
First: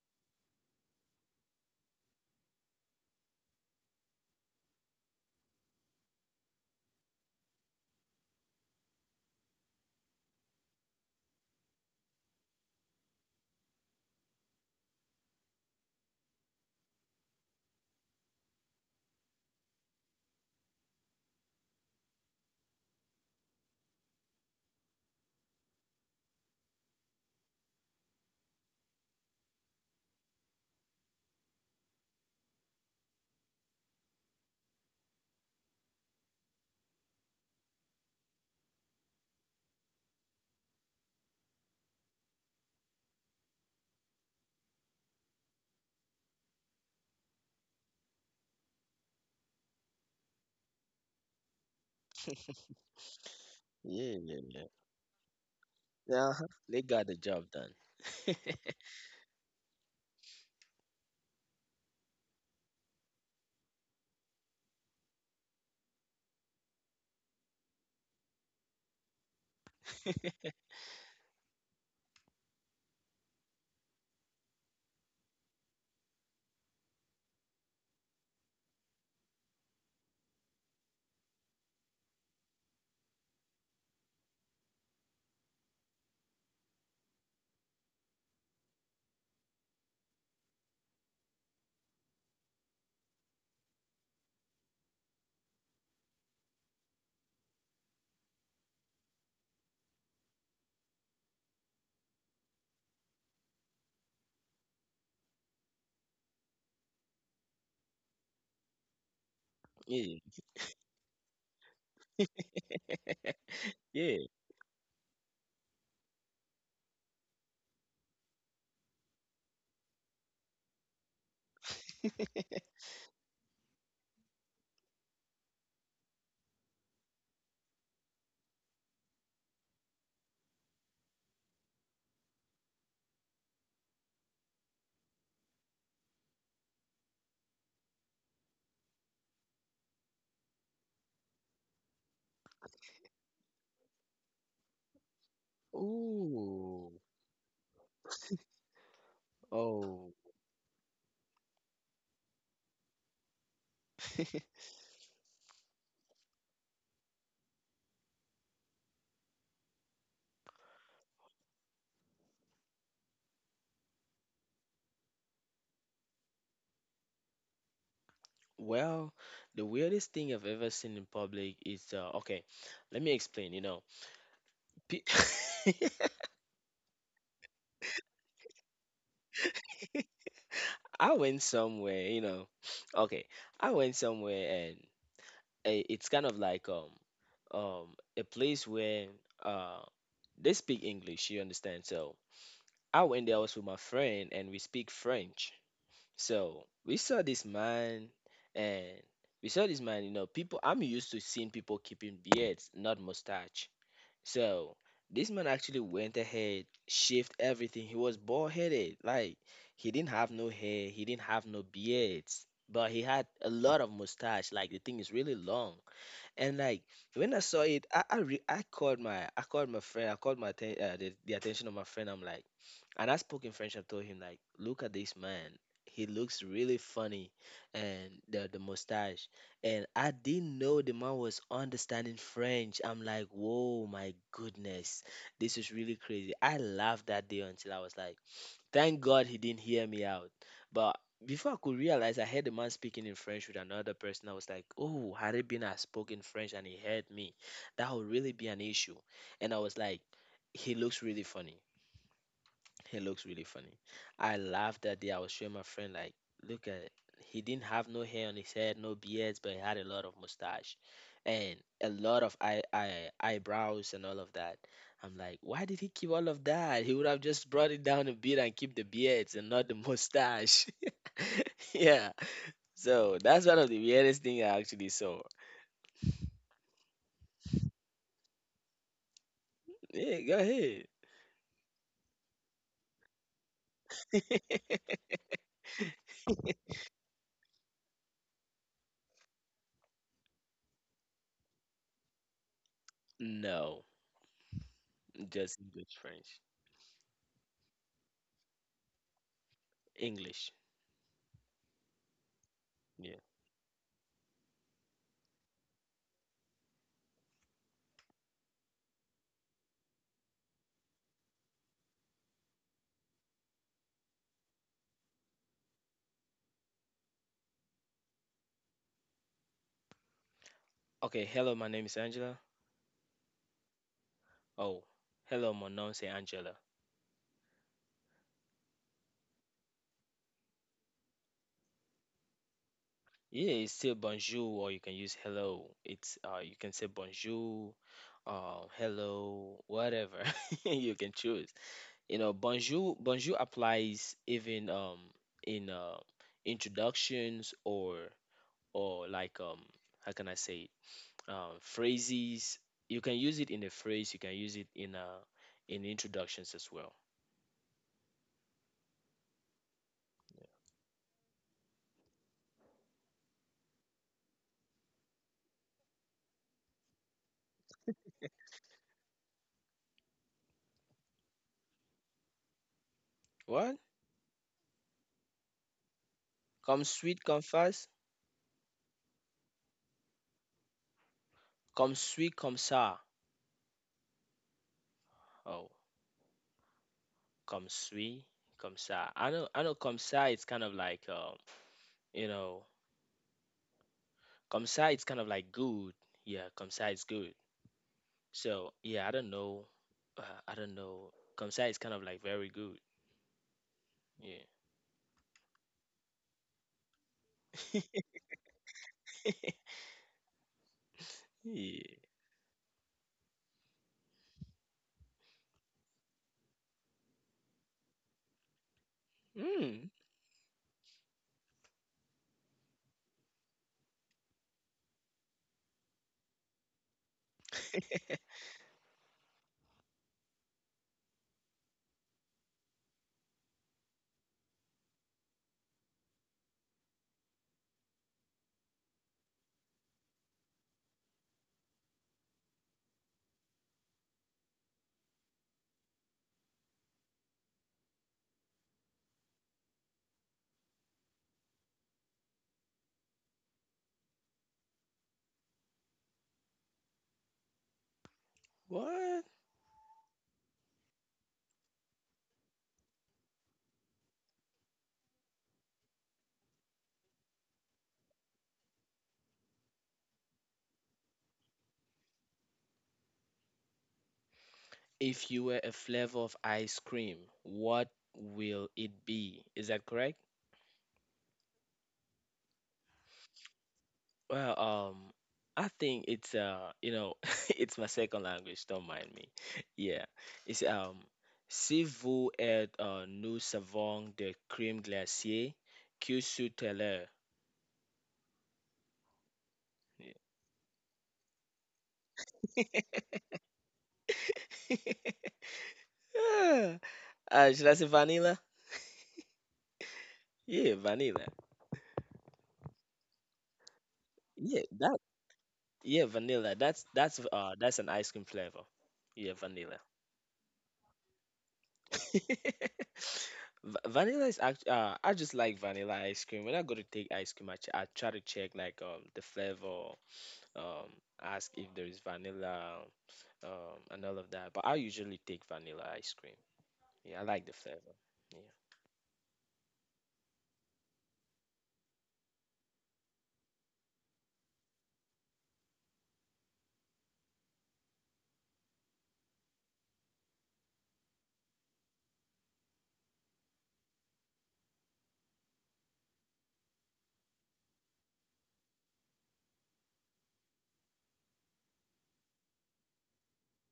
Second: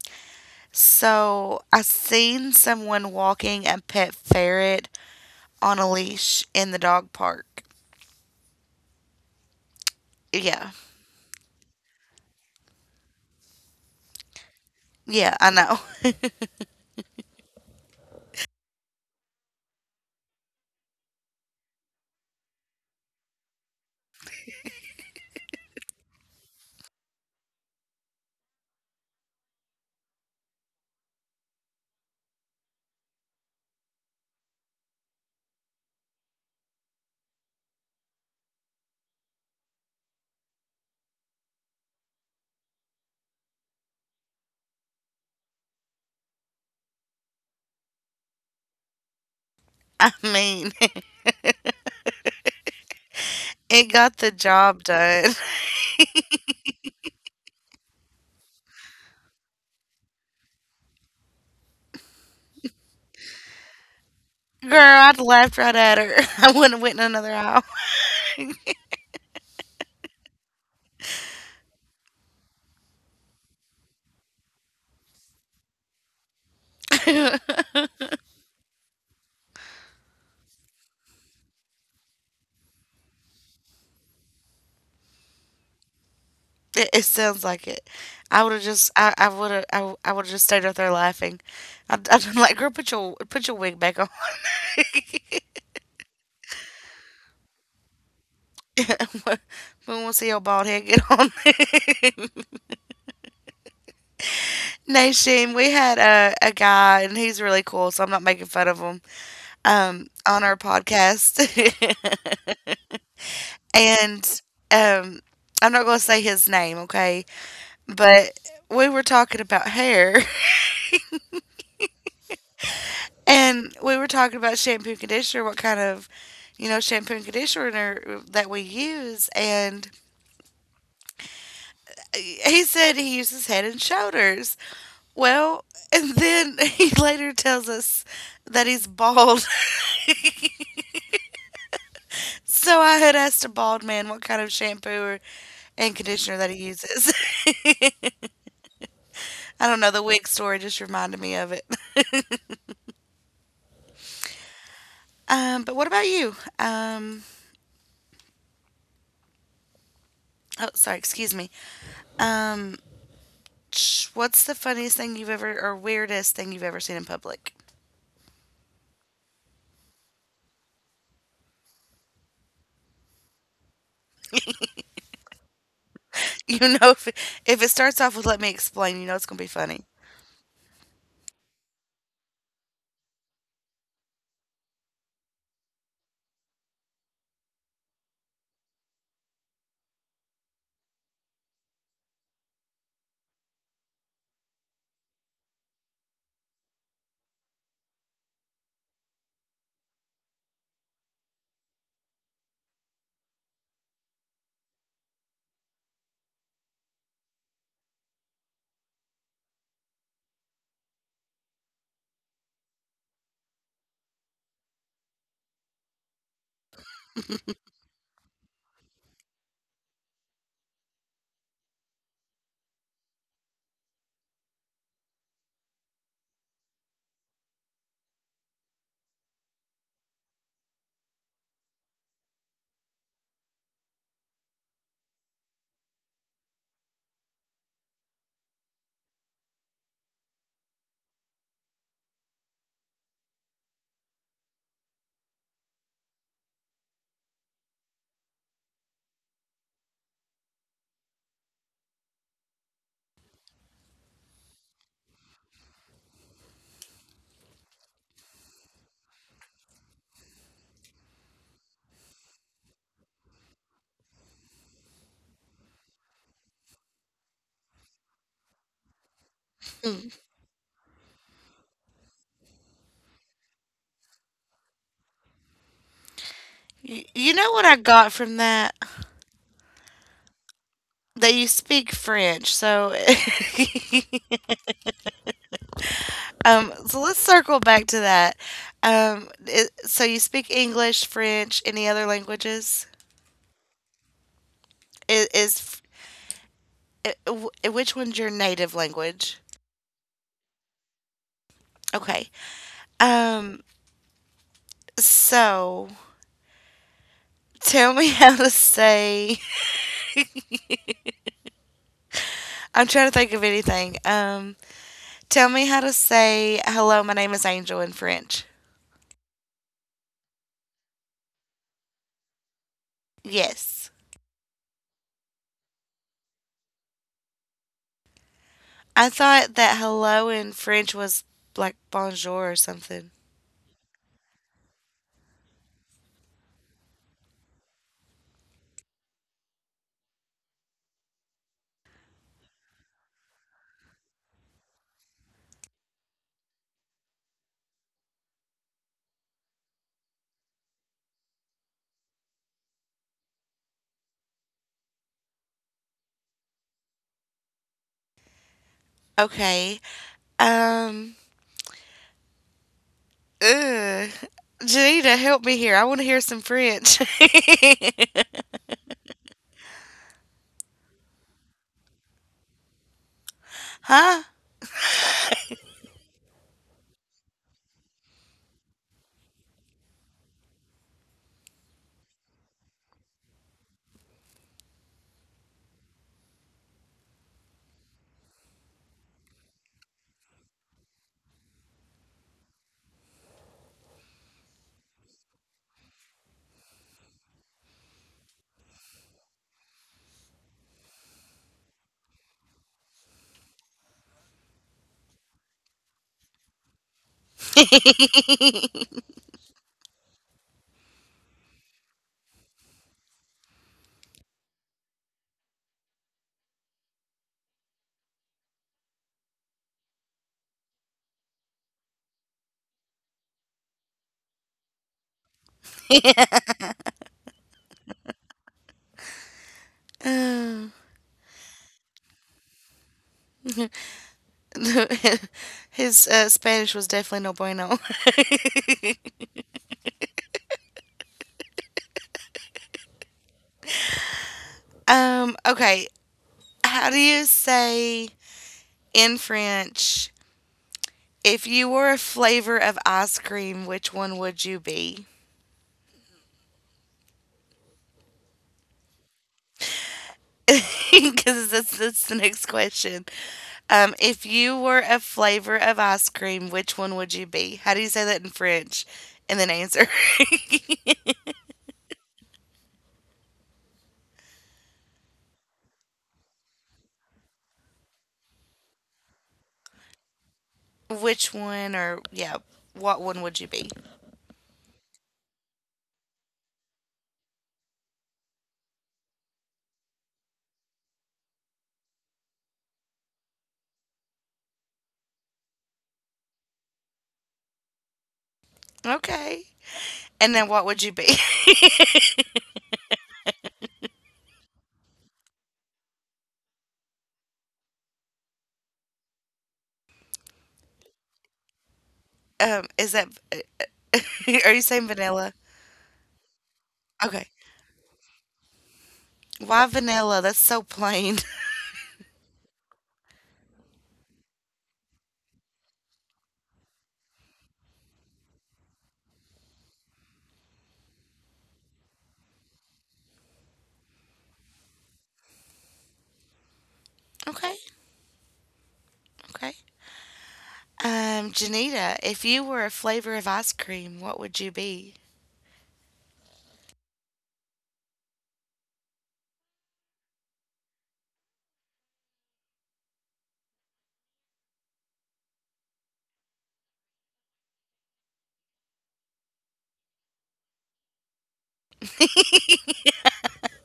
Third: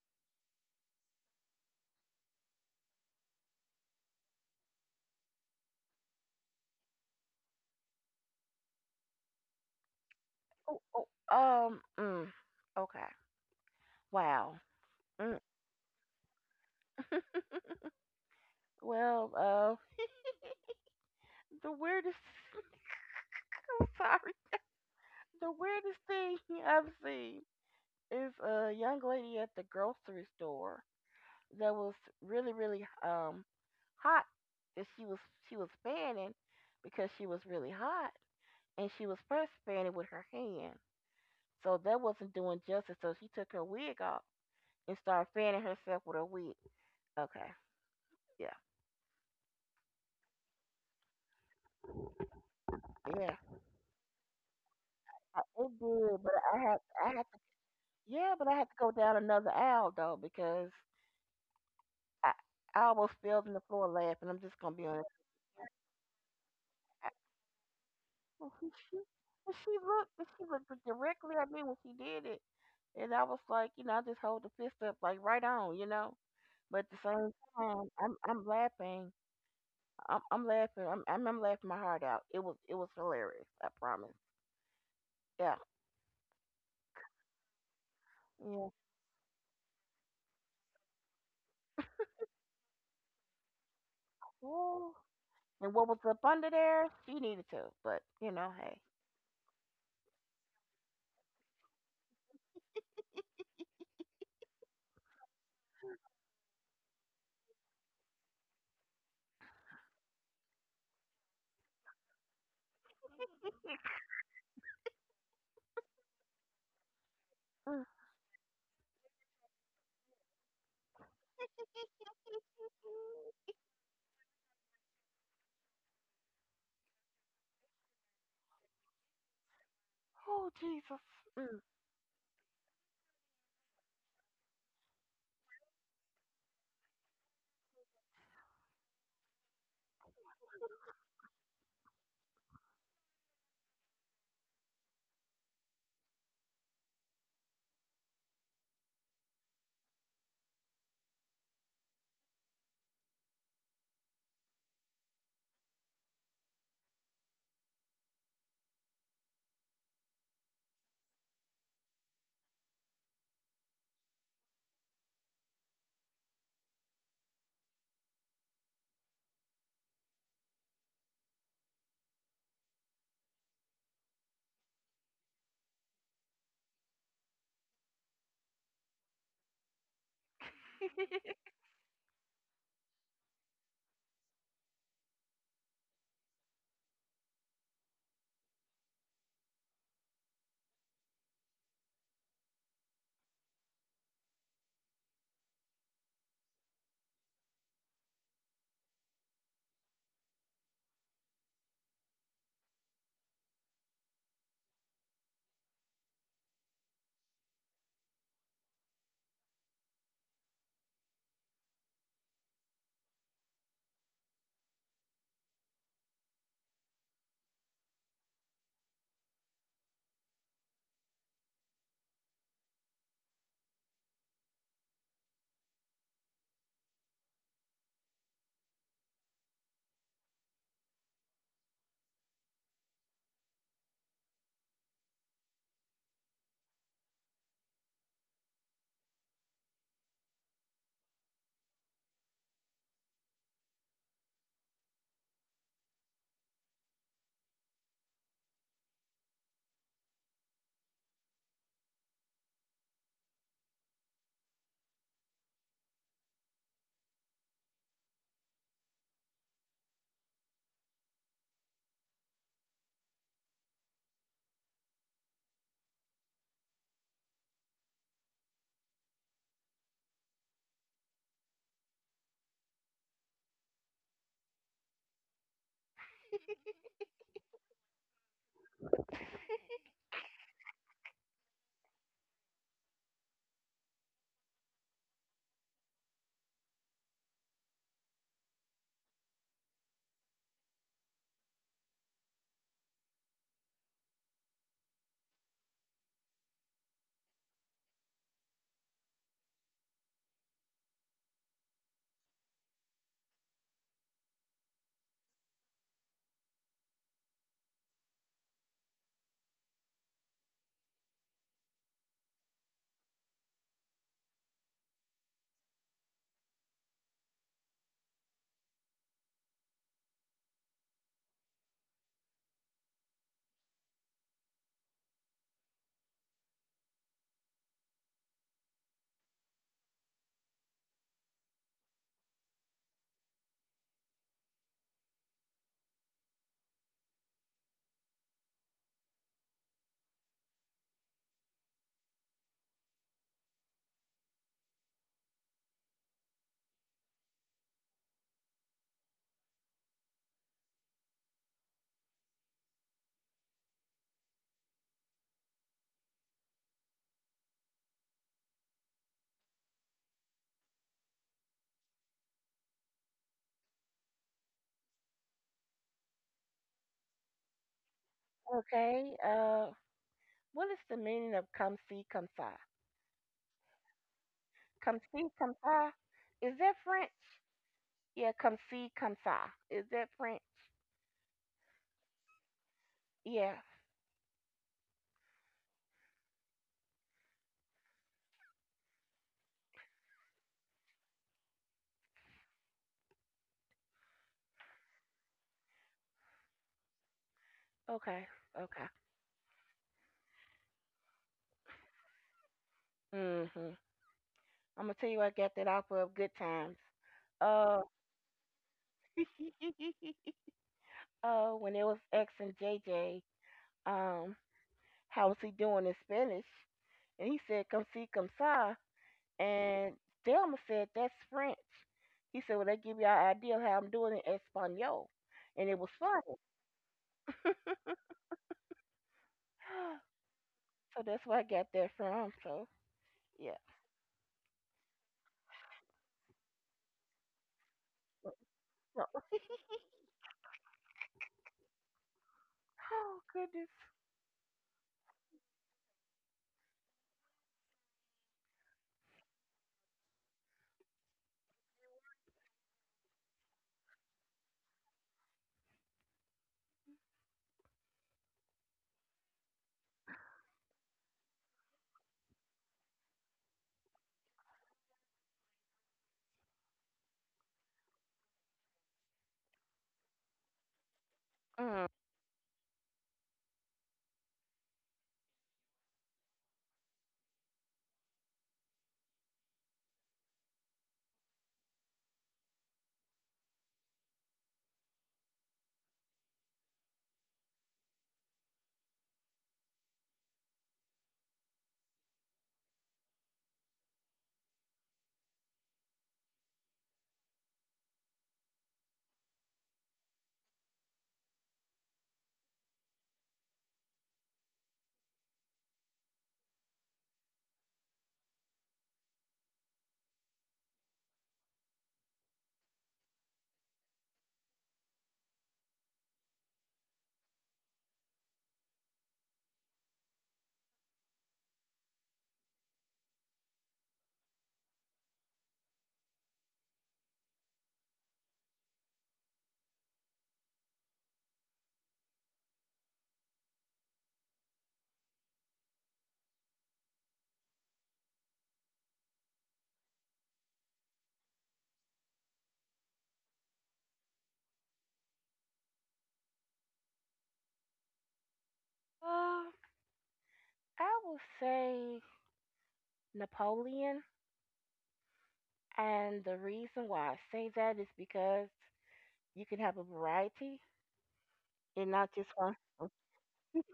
Speaker 1: so I seen someone walking a pet ferret on a leash in the dog park. Yeah.
Speaker 3: Oh. oh um. Mm, okay. Wow.
Speaker 1: Yeah,
Speaker 3: Mm,
Speaker 1: I know.
Speaker 3: well. The weirdest. I'm so sorry. The weirdest thing I've seen is a young lady at the grocery store that was really, really hot. That she was fanning because she was really hot, and she was first fanning with her hand. So that wasn't doing justice. So she took her wig off and started fanning herself with her wig. Okay, yeah,
Speaker 1: I mean,
Speaker 3: yeah,
Speaker 1: it got
Speaker 2: Yeah,
Speaker 1: the
Speaker 2: yeah, yeah.
Speaker 1: job done.
Speaker 3: it did.
Speaker 2: Yeah.
Speaker 3: But
Speaker 2: Uh-huh. They got
Speaker 3: I
Speaker 2: the
Speaker 3: had to
Speaker 2: job done.
Speaker 3: yeah, but I had to go down another aisle though because I I almost fell on the floor laughing. I'm just gonna
Speaker 1: Girl,
Speaker 3: be honest.
Speaker 1: I'd laughed right at her. I wouldn't have went in another aisle.
Speaker 3: Well, she and she looked directly at me when she did it, and I was like, you know, I just hold the fist up like right on, you know. But at the same
Speaker 1: it,
Speaker 3: time, I'm laughing. I'm laughing. I'm laughing my heart out. It was hilarious. I promise. Yeah.
Speaker 1: it sounds like it. I would have
Speaker 3: Yeah.
Speaker 1: just, I would have, I would have just stayed out there laughing. I'd been like, girl, put put your wig back on.
Speaker 3: Ooh. And what was up under there? She needed to, but you know, hey.
Speaker 1: We won't see your bald head get on. Nation, we had a guy, and he's really cool, so I'm not making fun of him,
Speaker 2: Yeah,
Speaker 1: on our podcast.
Speaker 2: yeah.
Speaker 1: And um, I'm not going to say his name, okay?
Speaker 3: Mm.
Speaker 1: But we were talking about hair. And we were talking about shampoo and conditioner, what kind of, you know, shampoo and conditioner that we use. And
Speaker 3: Oh Jesus. Mm.
Speaker 1: he said he uses Head and Shoulders. Well, and then he later tells us that he's bald. So I had asked a bald man what kind of shampoo or, and conditioner that he
Speaker 2: Ooh,
Speaker 1: uses. I don't know. The
Speaker 2: oh.
Speaker 1: wig story just reminded me of it. But what about you? Oh, sorry. Excuse me. Um, What's the funniest thing you've ever or weirdest thing you've ever seen in public?
Speaker 2: Well, the weirdest thing I've ever seen in public is okay. Let me explain. You know, pe-
Speaker 1: You know, if it starts off with "Let me explain," you know it's gonna be funny.
Speaker 2: I went somewhere. You know, okay, I went somewhere and a, it's kind of like um a place where uh they speak English, you understand? So I went there. I was with my friend and we speak French. So we saw this man and we saw this man, you know, people I'm used to seeing people keeping beards, not mustache. So this man actually went ahead, shaved everything. He was bald headed. Like he didn't have no hair, he didn't have no beards. But he had a lot of mustache. Like the thing is really long. And like when I saw it, I called my friend. I called my atten- the attention of my friend. I'm like, and I spoke in French. I told him, like, look at this man. He looks really funny, and the mustache. And I didn't know the man was understanding French. I'm like, whoa, my goodness, this is really crazy. I laughed that day until I was like, thank God he didn't hear me out. But before I could realize, I heard the man speaking in French with another person. I was like, oh, had it been I spoke in French and he heard me, that would really be an issue. And I was like, he looks really funny. He looks really funny. I laughed that day. I was showing my friend, like, look at, he didn't have no hair on his head, no beards, but he had a lot of mustache and a lot of eyebrows and all of that. I'm like, why did he keep all of that? He would have just brought it down a bit and keep the beards and not the
Speaker 1: Mm.
Speaker 2: mustache. Yeah. So that's one of the weirdest thing I actually saw.
Speaker 1: You know what I got from that?
Speaker 2: Yeah, go ahead.
Speaker 1: That you speak French. So, so let's circle back to that. I so you speak English, French, any other languages?
Speaker 2: No,
Speaker 1: Is,
Speaker 2: just
Speaker 1: is
Speaker 2: English French.
Speaker 1: which one's your native language?
Speaker 2: English.
Speaker 1: Okay.
Speaker 2: Yeah.
Speaker 1: Um, so tell me how to say I'm trying to think of anything. Tell me how to say hello. My name is Angel in French.
Speaker 2: Okay, hello, my name is Angela.
Speaker 1: Yes,
Speaker 2: Oh, hello, my name is Angela.
Speaker 1: I thought that hello in French was like bonjour or something.
Speaker 2: Yeah, it's still bonjour, or you can use hello. It's you can say bonjour, hello, whatever you can choose. You know, bonjour, bonjour applies even in introductions or like how can I say it? Phrases. You can use it in a phrase. You can use it in introductions as well.
Speaker 1: Okay. Um. Ugh. Janita, help me here. I want to hear some French.
Speaker 3: Okay. What is the meaning of come see, come sigh?
Speaker 2: What?
Speaker 1: Huh?
Speaker 3: Come see, come saw. Is that
Speaker 2: Come
Speaker 3: French?
Speaker 2: sweet, come fast.
Speaker 3: Yeah, come see, come saw. Is that French?
Speaker 2: Come sweet, come sour.
Speaker 3: Yeah.
Speaker 2: Oh. Kamsui, Kamsa. I know Kamsa. It's kind of like you know, Kamsa, it's kind of like good. Yeah, Kamsa is good.
Speaker 3: Okay.
Speaker 2: So
Speaker 3: Okay.
Speaker 2: yeah, I don't know. I don't know. Kamsa is kind of like very good.
Speaker 3: Mhm.
Speaker 2: Yeah.
Speaker 3: I'm gonna tell you where I got that off of Good Times. Uh, when it
Speaker 2: Yeah.
Speaker 3: was asking J. J, um, how was he doing in Spanish? And he said, "Come see, come saw."
Speaker 2: Hmm.
Speaker 3: And Thelma said, "That's French." He said, "Well, that give you an idea of how I'm doing in Espanol," and it was funny.
Speaker 1: Um,
Speaker 3: So that's where I got that from. So yeah.
Speaker 1: his Spanish was definitely no bueno.
Speaker 3: So, oh goodness.
Speaker 1: um. Okay. How do you say in French, if you were a flavor of ice cream, which one would you be?
Speaker 2: What?
Speaker 1: Because that's the next question. If you were a flavor of ice cream, which one would you be? How do you say that in French? And then answer.
Speaker 3: Mm.
Speaker 2: If you were a flavor of ice cream, what will it be? Is that correct?
Speaker 1: Which one or, yeah, what one would you be?
Speaker 2: Well, I think it's you know, it's my second language. Don't mind me. Yeah, it's si vous êtes euh, nous savons de crème glacée que sous l'heure.
Speaker 1: Okay. And then what would you be?
Speaker 2: Yeah. Should I say vanilla? Yeah, vanilla.
Speaker 1: Is that, are you
Speaker 2: Yeah,
Speaker 1: saying
Speaker 2: that.
Speaker 1: vanilla?
Speaker 2: Yeah, vanilla.
Speaker 1: Okay.
Speaker 2: That's an ice cream flavor. Yeah,
Speaker 1: Why
Speaker 2: vanilla.
Speaker 1: vanilla? That's so plain.
Speaker 2: Vanilla is act. I just like vanilla ice cream. When I go to take ice cream, I try to check like the flavor, um ask if there is vanilla, and all of that. But I usually take vanilla ice cream. Yeah, I like the
Speaker 1: Okay.
Speaker 2: flavor. Yeah.
Speaker 1: Okay. Janita, if you were a flavor of ice cream, what would you be?
Speaker 3: Uh, I will say Napoleon, and the reason why I say that is because you can have a variety and not just one,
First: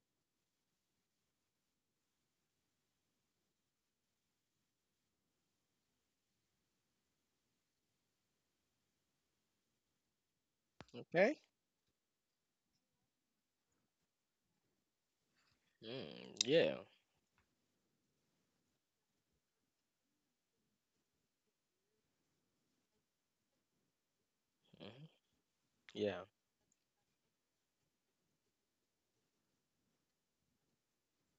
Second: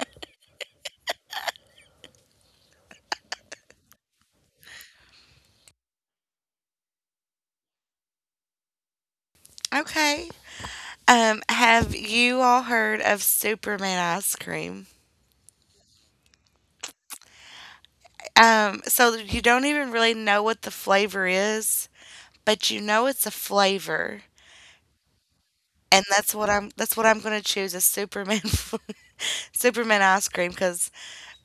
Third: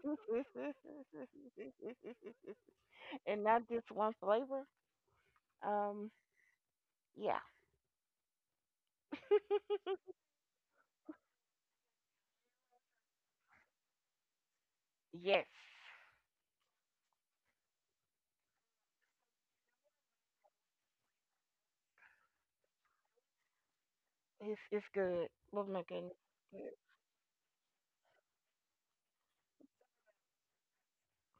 Speaker 3: and not just one flavor. Um, yeah,
Speaker 1: Okay.
Speaker 2: Okay.
Speaker 1: Have you all heard of Superman ice cream?
Speaker 3: yes,
Speaker 2: Mm, yeah.
Speaker 1: So you don't even really know what the flavor is, but you know it's a flavor,
Speaker 3: it's
Speaker 2: Hmm.
Speaker 3: good. Oh my
Speaker 1: and
Speaker 3: goodness,
Speaker 2: Yeah.
Speaker 1: That's what I'm going to choose as Superman. Superman ice cream because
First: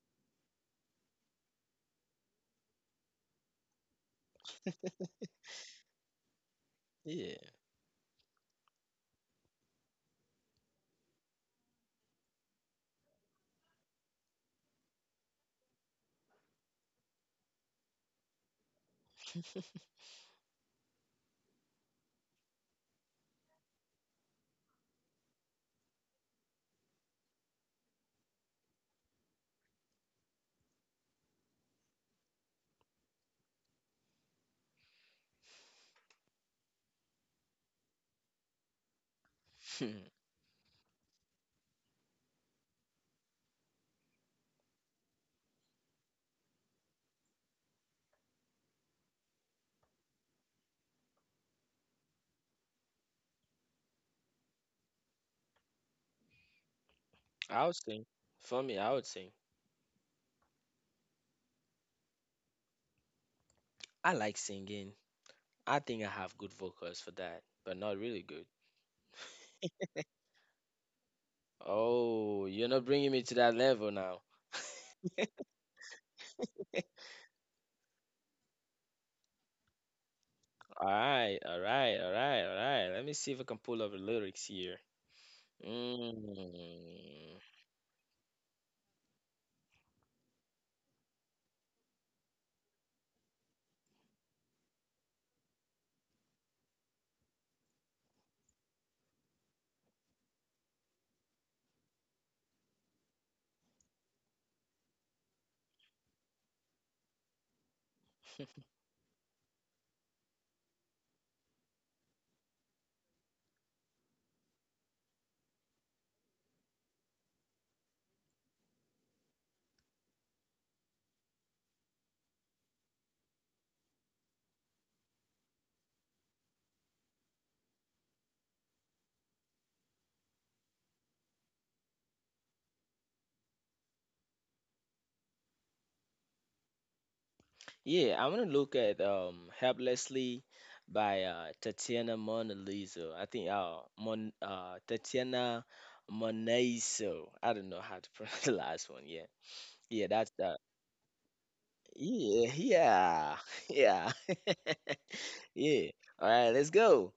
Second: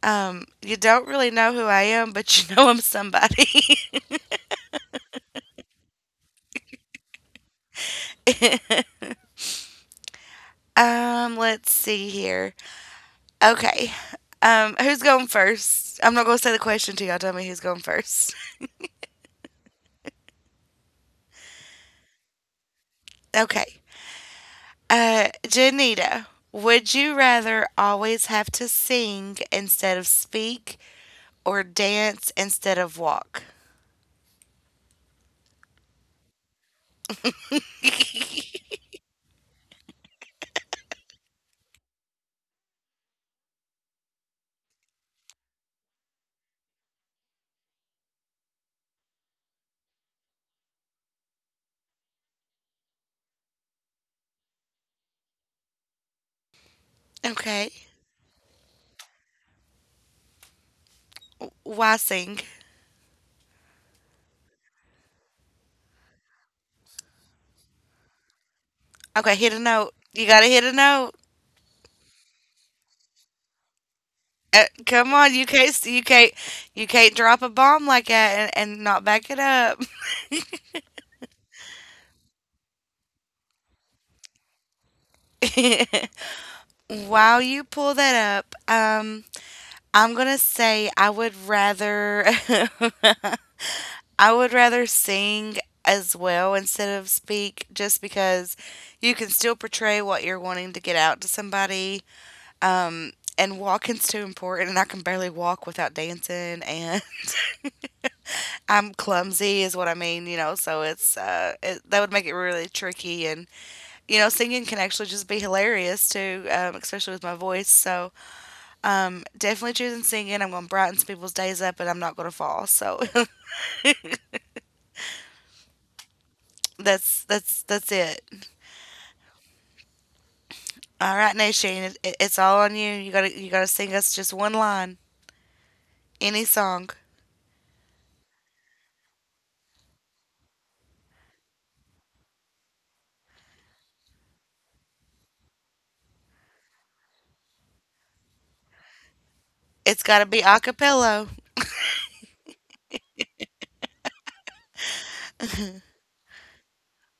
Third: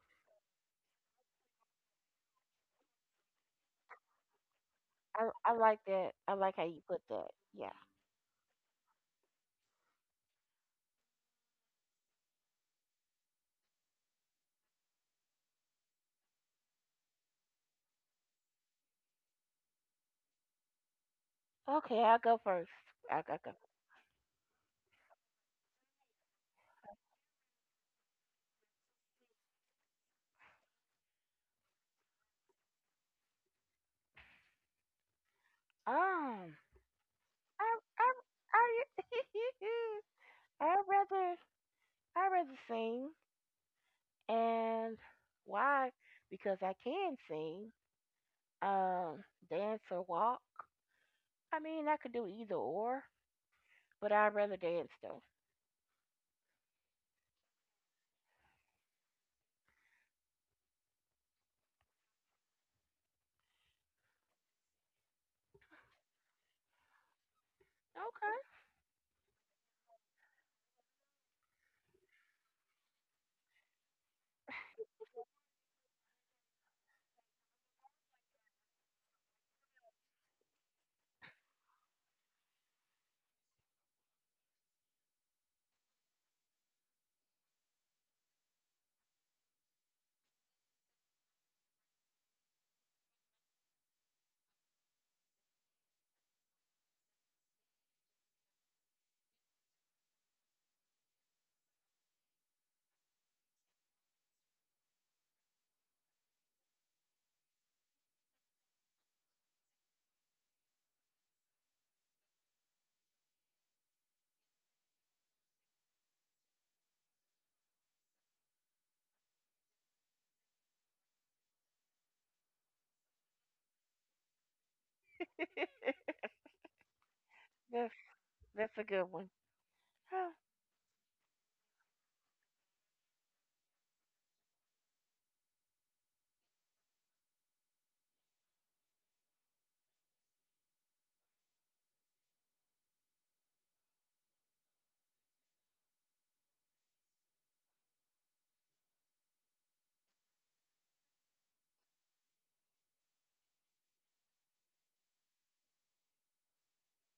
Speaker 1: you don't really know who I am, but you know I'm somebody.
Speaker 3: I like that. I like how you put that.
Speaker 2: Yeah.
Speaker 3: Yeah.
Speaker 1: Let's see here. Okay. Who's going first? I'm not going to say the question to y'all. Tell me who's going first.
Speaker 3: Okay, I'll go first. I'll go.
Speaker 1: Okay. Janita, would you rather always have to sing instead of speak or dance instead of walk?
Speaker 3: Um, I I I. I'd rather I'd rather sing and why? Because I can sing, um, dance or walk. I mean I could do either or, but I'd rather dance though.
Speaker 2: I
Speaker 1: Okay.
Speaker 2: would sing. For me, I would sing.
Speaker 1: Why sing?
Speaker 2: I like singing. I think I have good vocals for that, but not really
Speaker 3: Okay.
Speaker 2: good.
Speaker 1: Okay, hit a note. You gotta hit a note.
Speaker 2: Oh, you're not bringing me to that level now.
Speaker 1: Come on, you can't drop a bomb like that and not back it up.
Speaker 2: All right, all right, all right, all right. Let me see if I can pull up the lyrics here. Mm.
Speaker 1: While you pull that up, I'm gonna say I would rather I would rather sing as well instead of speak just because you can still portray what you're wanting to get out to somebody. Um, and walking's too important and I can barely walk without dancing and I'm clumsy is what I mean, you know, so that would make it really tricky, and you know, singing can actually just be hilarious too, especially with my voice. So definitely choosing singing. I'm gonna brighten some people's days up, and I'm not gonna fall. So
Speaker 3: That's
Speaker 1: that's it.
Speaker 3: a good one. Oh,
Speaker 1: All right, Nation, it's all on you. You gotta sing us just one line, any song.
Speaker 2: Yeah, I want to look at "Helplessly" by Tatiana Monalizo. I think Mon Tatiana Monaiso. I don't know how to pronounce the last one. Yeah,
Speaker 1: It's
Speaker 2: yeah,
Speaker 1: gotta
Speaker 2: that's
Speaker 1: be a
Speaker 2: that.
Speaker 1: cappella.
Speaker 2: Yeah, yeah, yeah, yeah. All right, let's go.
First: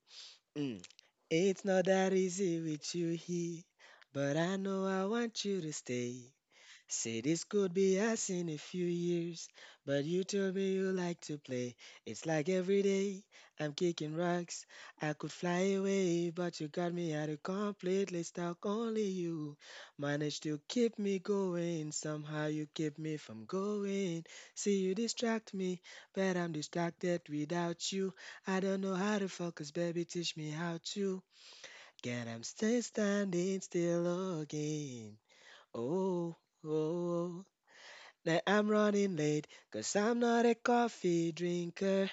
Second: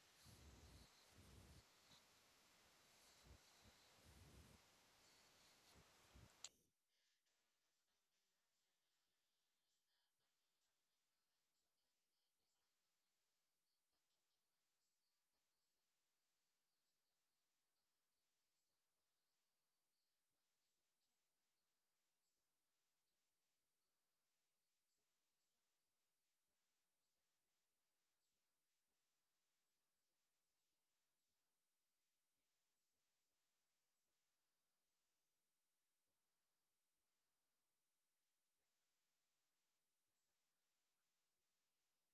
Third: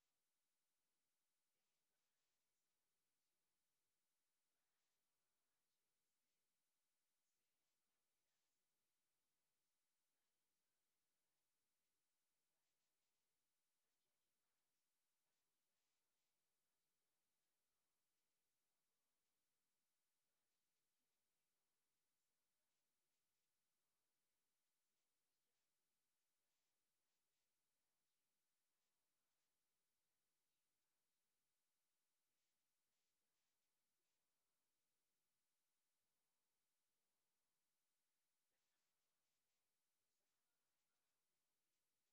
Speaker 2: Mm. It's not that easy with you here, but I know I want you to stay. Say this could be us in a few years, but you told me you like to play. It's like every day I'm kicking rocks. I could fly away, but you got me at a completely stuck. Only you managed to keep me going. Somehow you keep me from going. See, you distract me, but I'm distracted without you. I don't know how to focus, baby. Teach me how to. Get I'm still standing still again. Oh, oh, oh, that I'm running late, cause I'm not a coffee drinker.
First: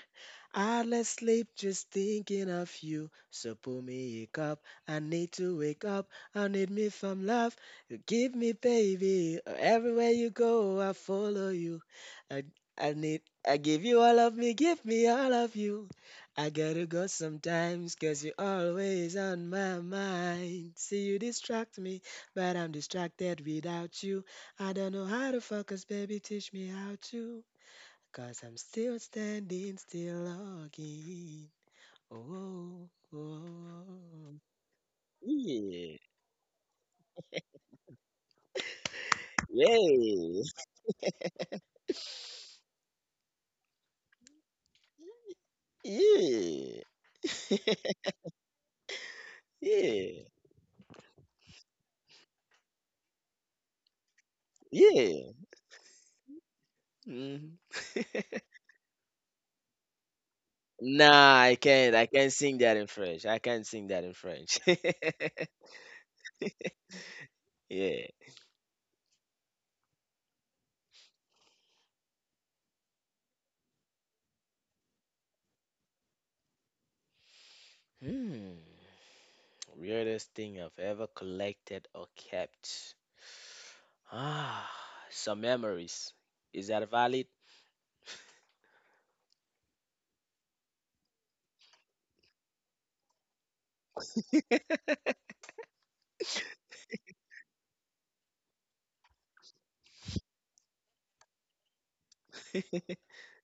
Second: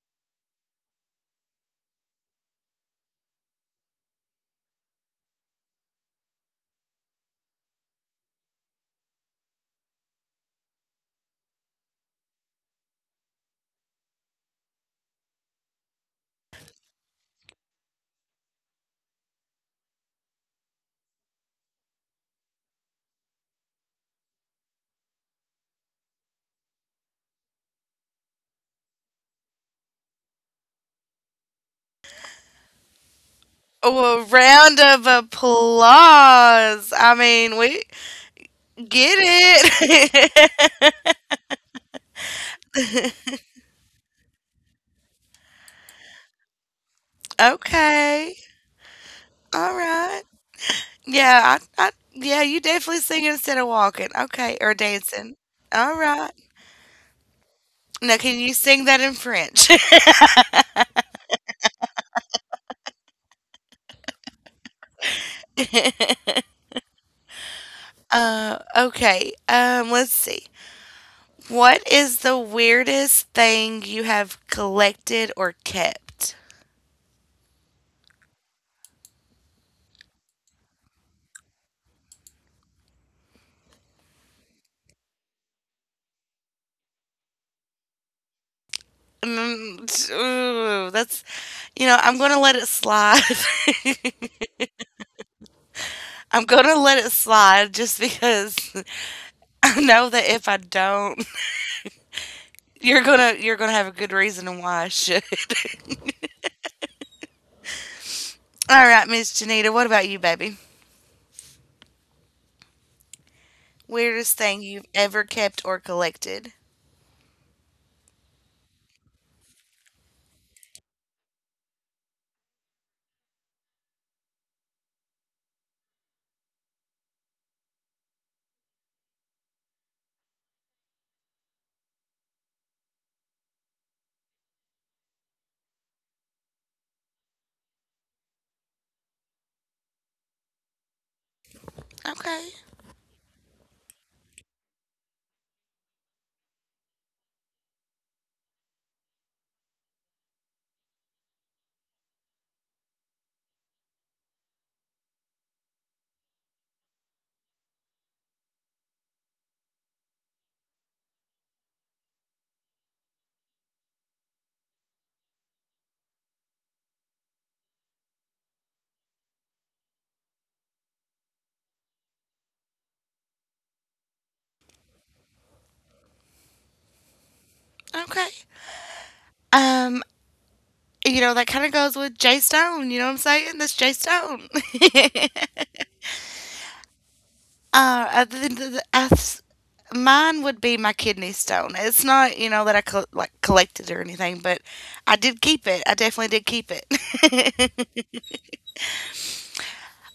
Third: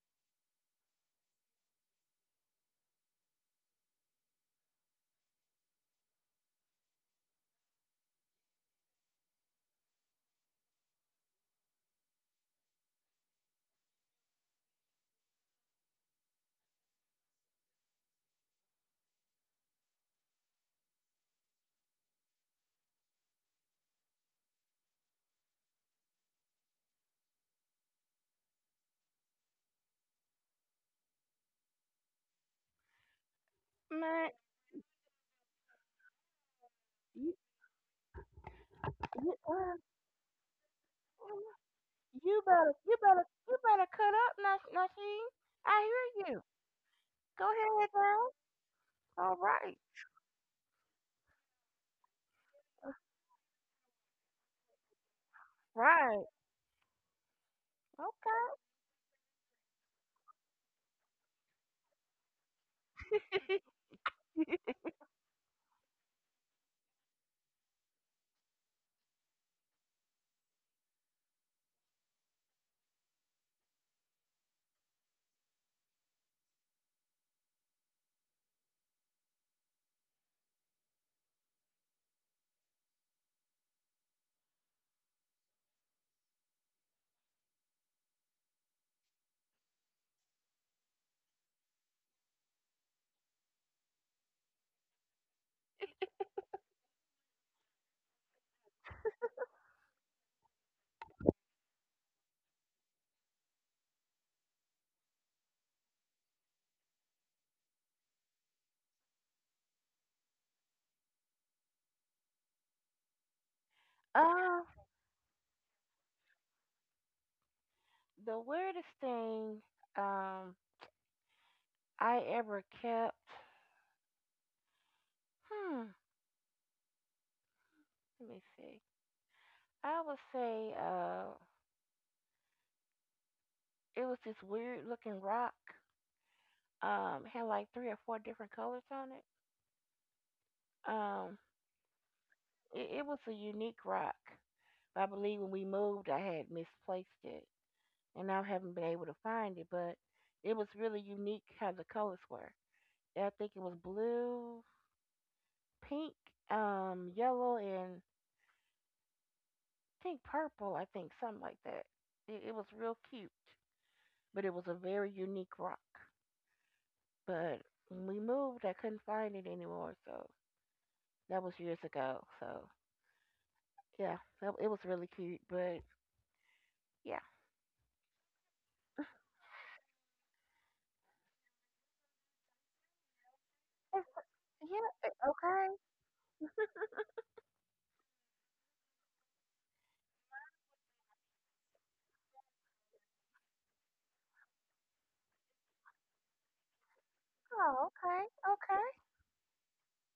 Speaker 2: I less sleep just thinking of you. So pull me a cup. I need to wake up. I need me from love. You give me, baby. Everywhere you go, I follow you. I, I need, I give you all of me. Give me all of you. I gotta go sometimes, cause you're always on my mind. See, you distract me, but I'm distracted without you. I don't know how to focus, baby. Teach me how to. Cause I'm still standing, still logging. Oh, oh,
Speaker 1: Oh, a
Speaker 3: man,
Speaker 2: oh.
Speaker 1: round of
Speaker 2: Yeah.
Speaker 1: applause. I
Speaker 3: you
Speaker 1: mean, we get
Speaker 3: you, uh,
Speaker 2: Yeah.
Speaker 1: it.
Speaker 3: you better you better cut up, Nasheen. I hear you.
Speaker 2: Yeah.
Speaker 3: Go ahead
Speaker 1: Okay,
Speaker 3: now. All
Speaker 1: all
Speaker 3: right.
Speaker 1: right.
Speaker 2: Yeah.
Speaker 1: Yeah, I yeah, you definitely sing instead of walking. Okay, or
Speaker 2: Yeah.
Speaker 1: dancing. All
Speaker 3: Right.
Speaker 1: right.
Speaker 2: Mhm.
Speaker 1: Now, can you
Speaker 3: Okay.
Speaker 1: sing that in French?
Speaker 2: Nah, I can't. I can't sing that in French. I can't sing that in French. Yeah.
Speaker 1: Okay. Let's see. What is the weirdest thing you have collected or kept?
Speaker 2: Hmm. Weirdest thing I've ever collected or kept. Ah, some memories. Is that valid?
Speaker 1: Ooh, that's, you know, I'm gonna let it slide. I'm gonna let it slide just because I know that if I don't, you're gonna have a good reason on why I should. All right, Miss Janita, what about you, baby? Weirdest
Speaker 3: Uh,
Speaker 1: thing you've ever kept or collected?
Speaker 3: the weirdest thing um I ever kept. Hmm. Let me see. I would say it was this weird looking rock. Had like three or four different colors on it. Um,
Speaker 1: Okay.
Speaker 3: it was a unique rock. I believe when we moved, I had misplaced it, and I haven't been able to find it. But it was really unique how the colors were. I think it was blue, pink, yellow, and I think purple. I think something like that. It was real cute. But it was a very unique rock. But when we moved, I couldn't find it anymore, so that was years ago. So yeah, it was really cute, but yeah.
Speaker 1: Okay. Um, you know, that kind of goes with Jay Stone. You know what I'm saying? That's Jay Stone.
Speaker 3: Okay.
Speaker 1: I think the- I s- mine would be my kidney stone. It's not, you know, that I col like collected or anything, but I did keep it. I definitely did keep
Speaker 3: Oh,
Speaker 1: it.
Speaker 3: okay. Okay.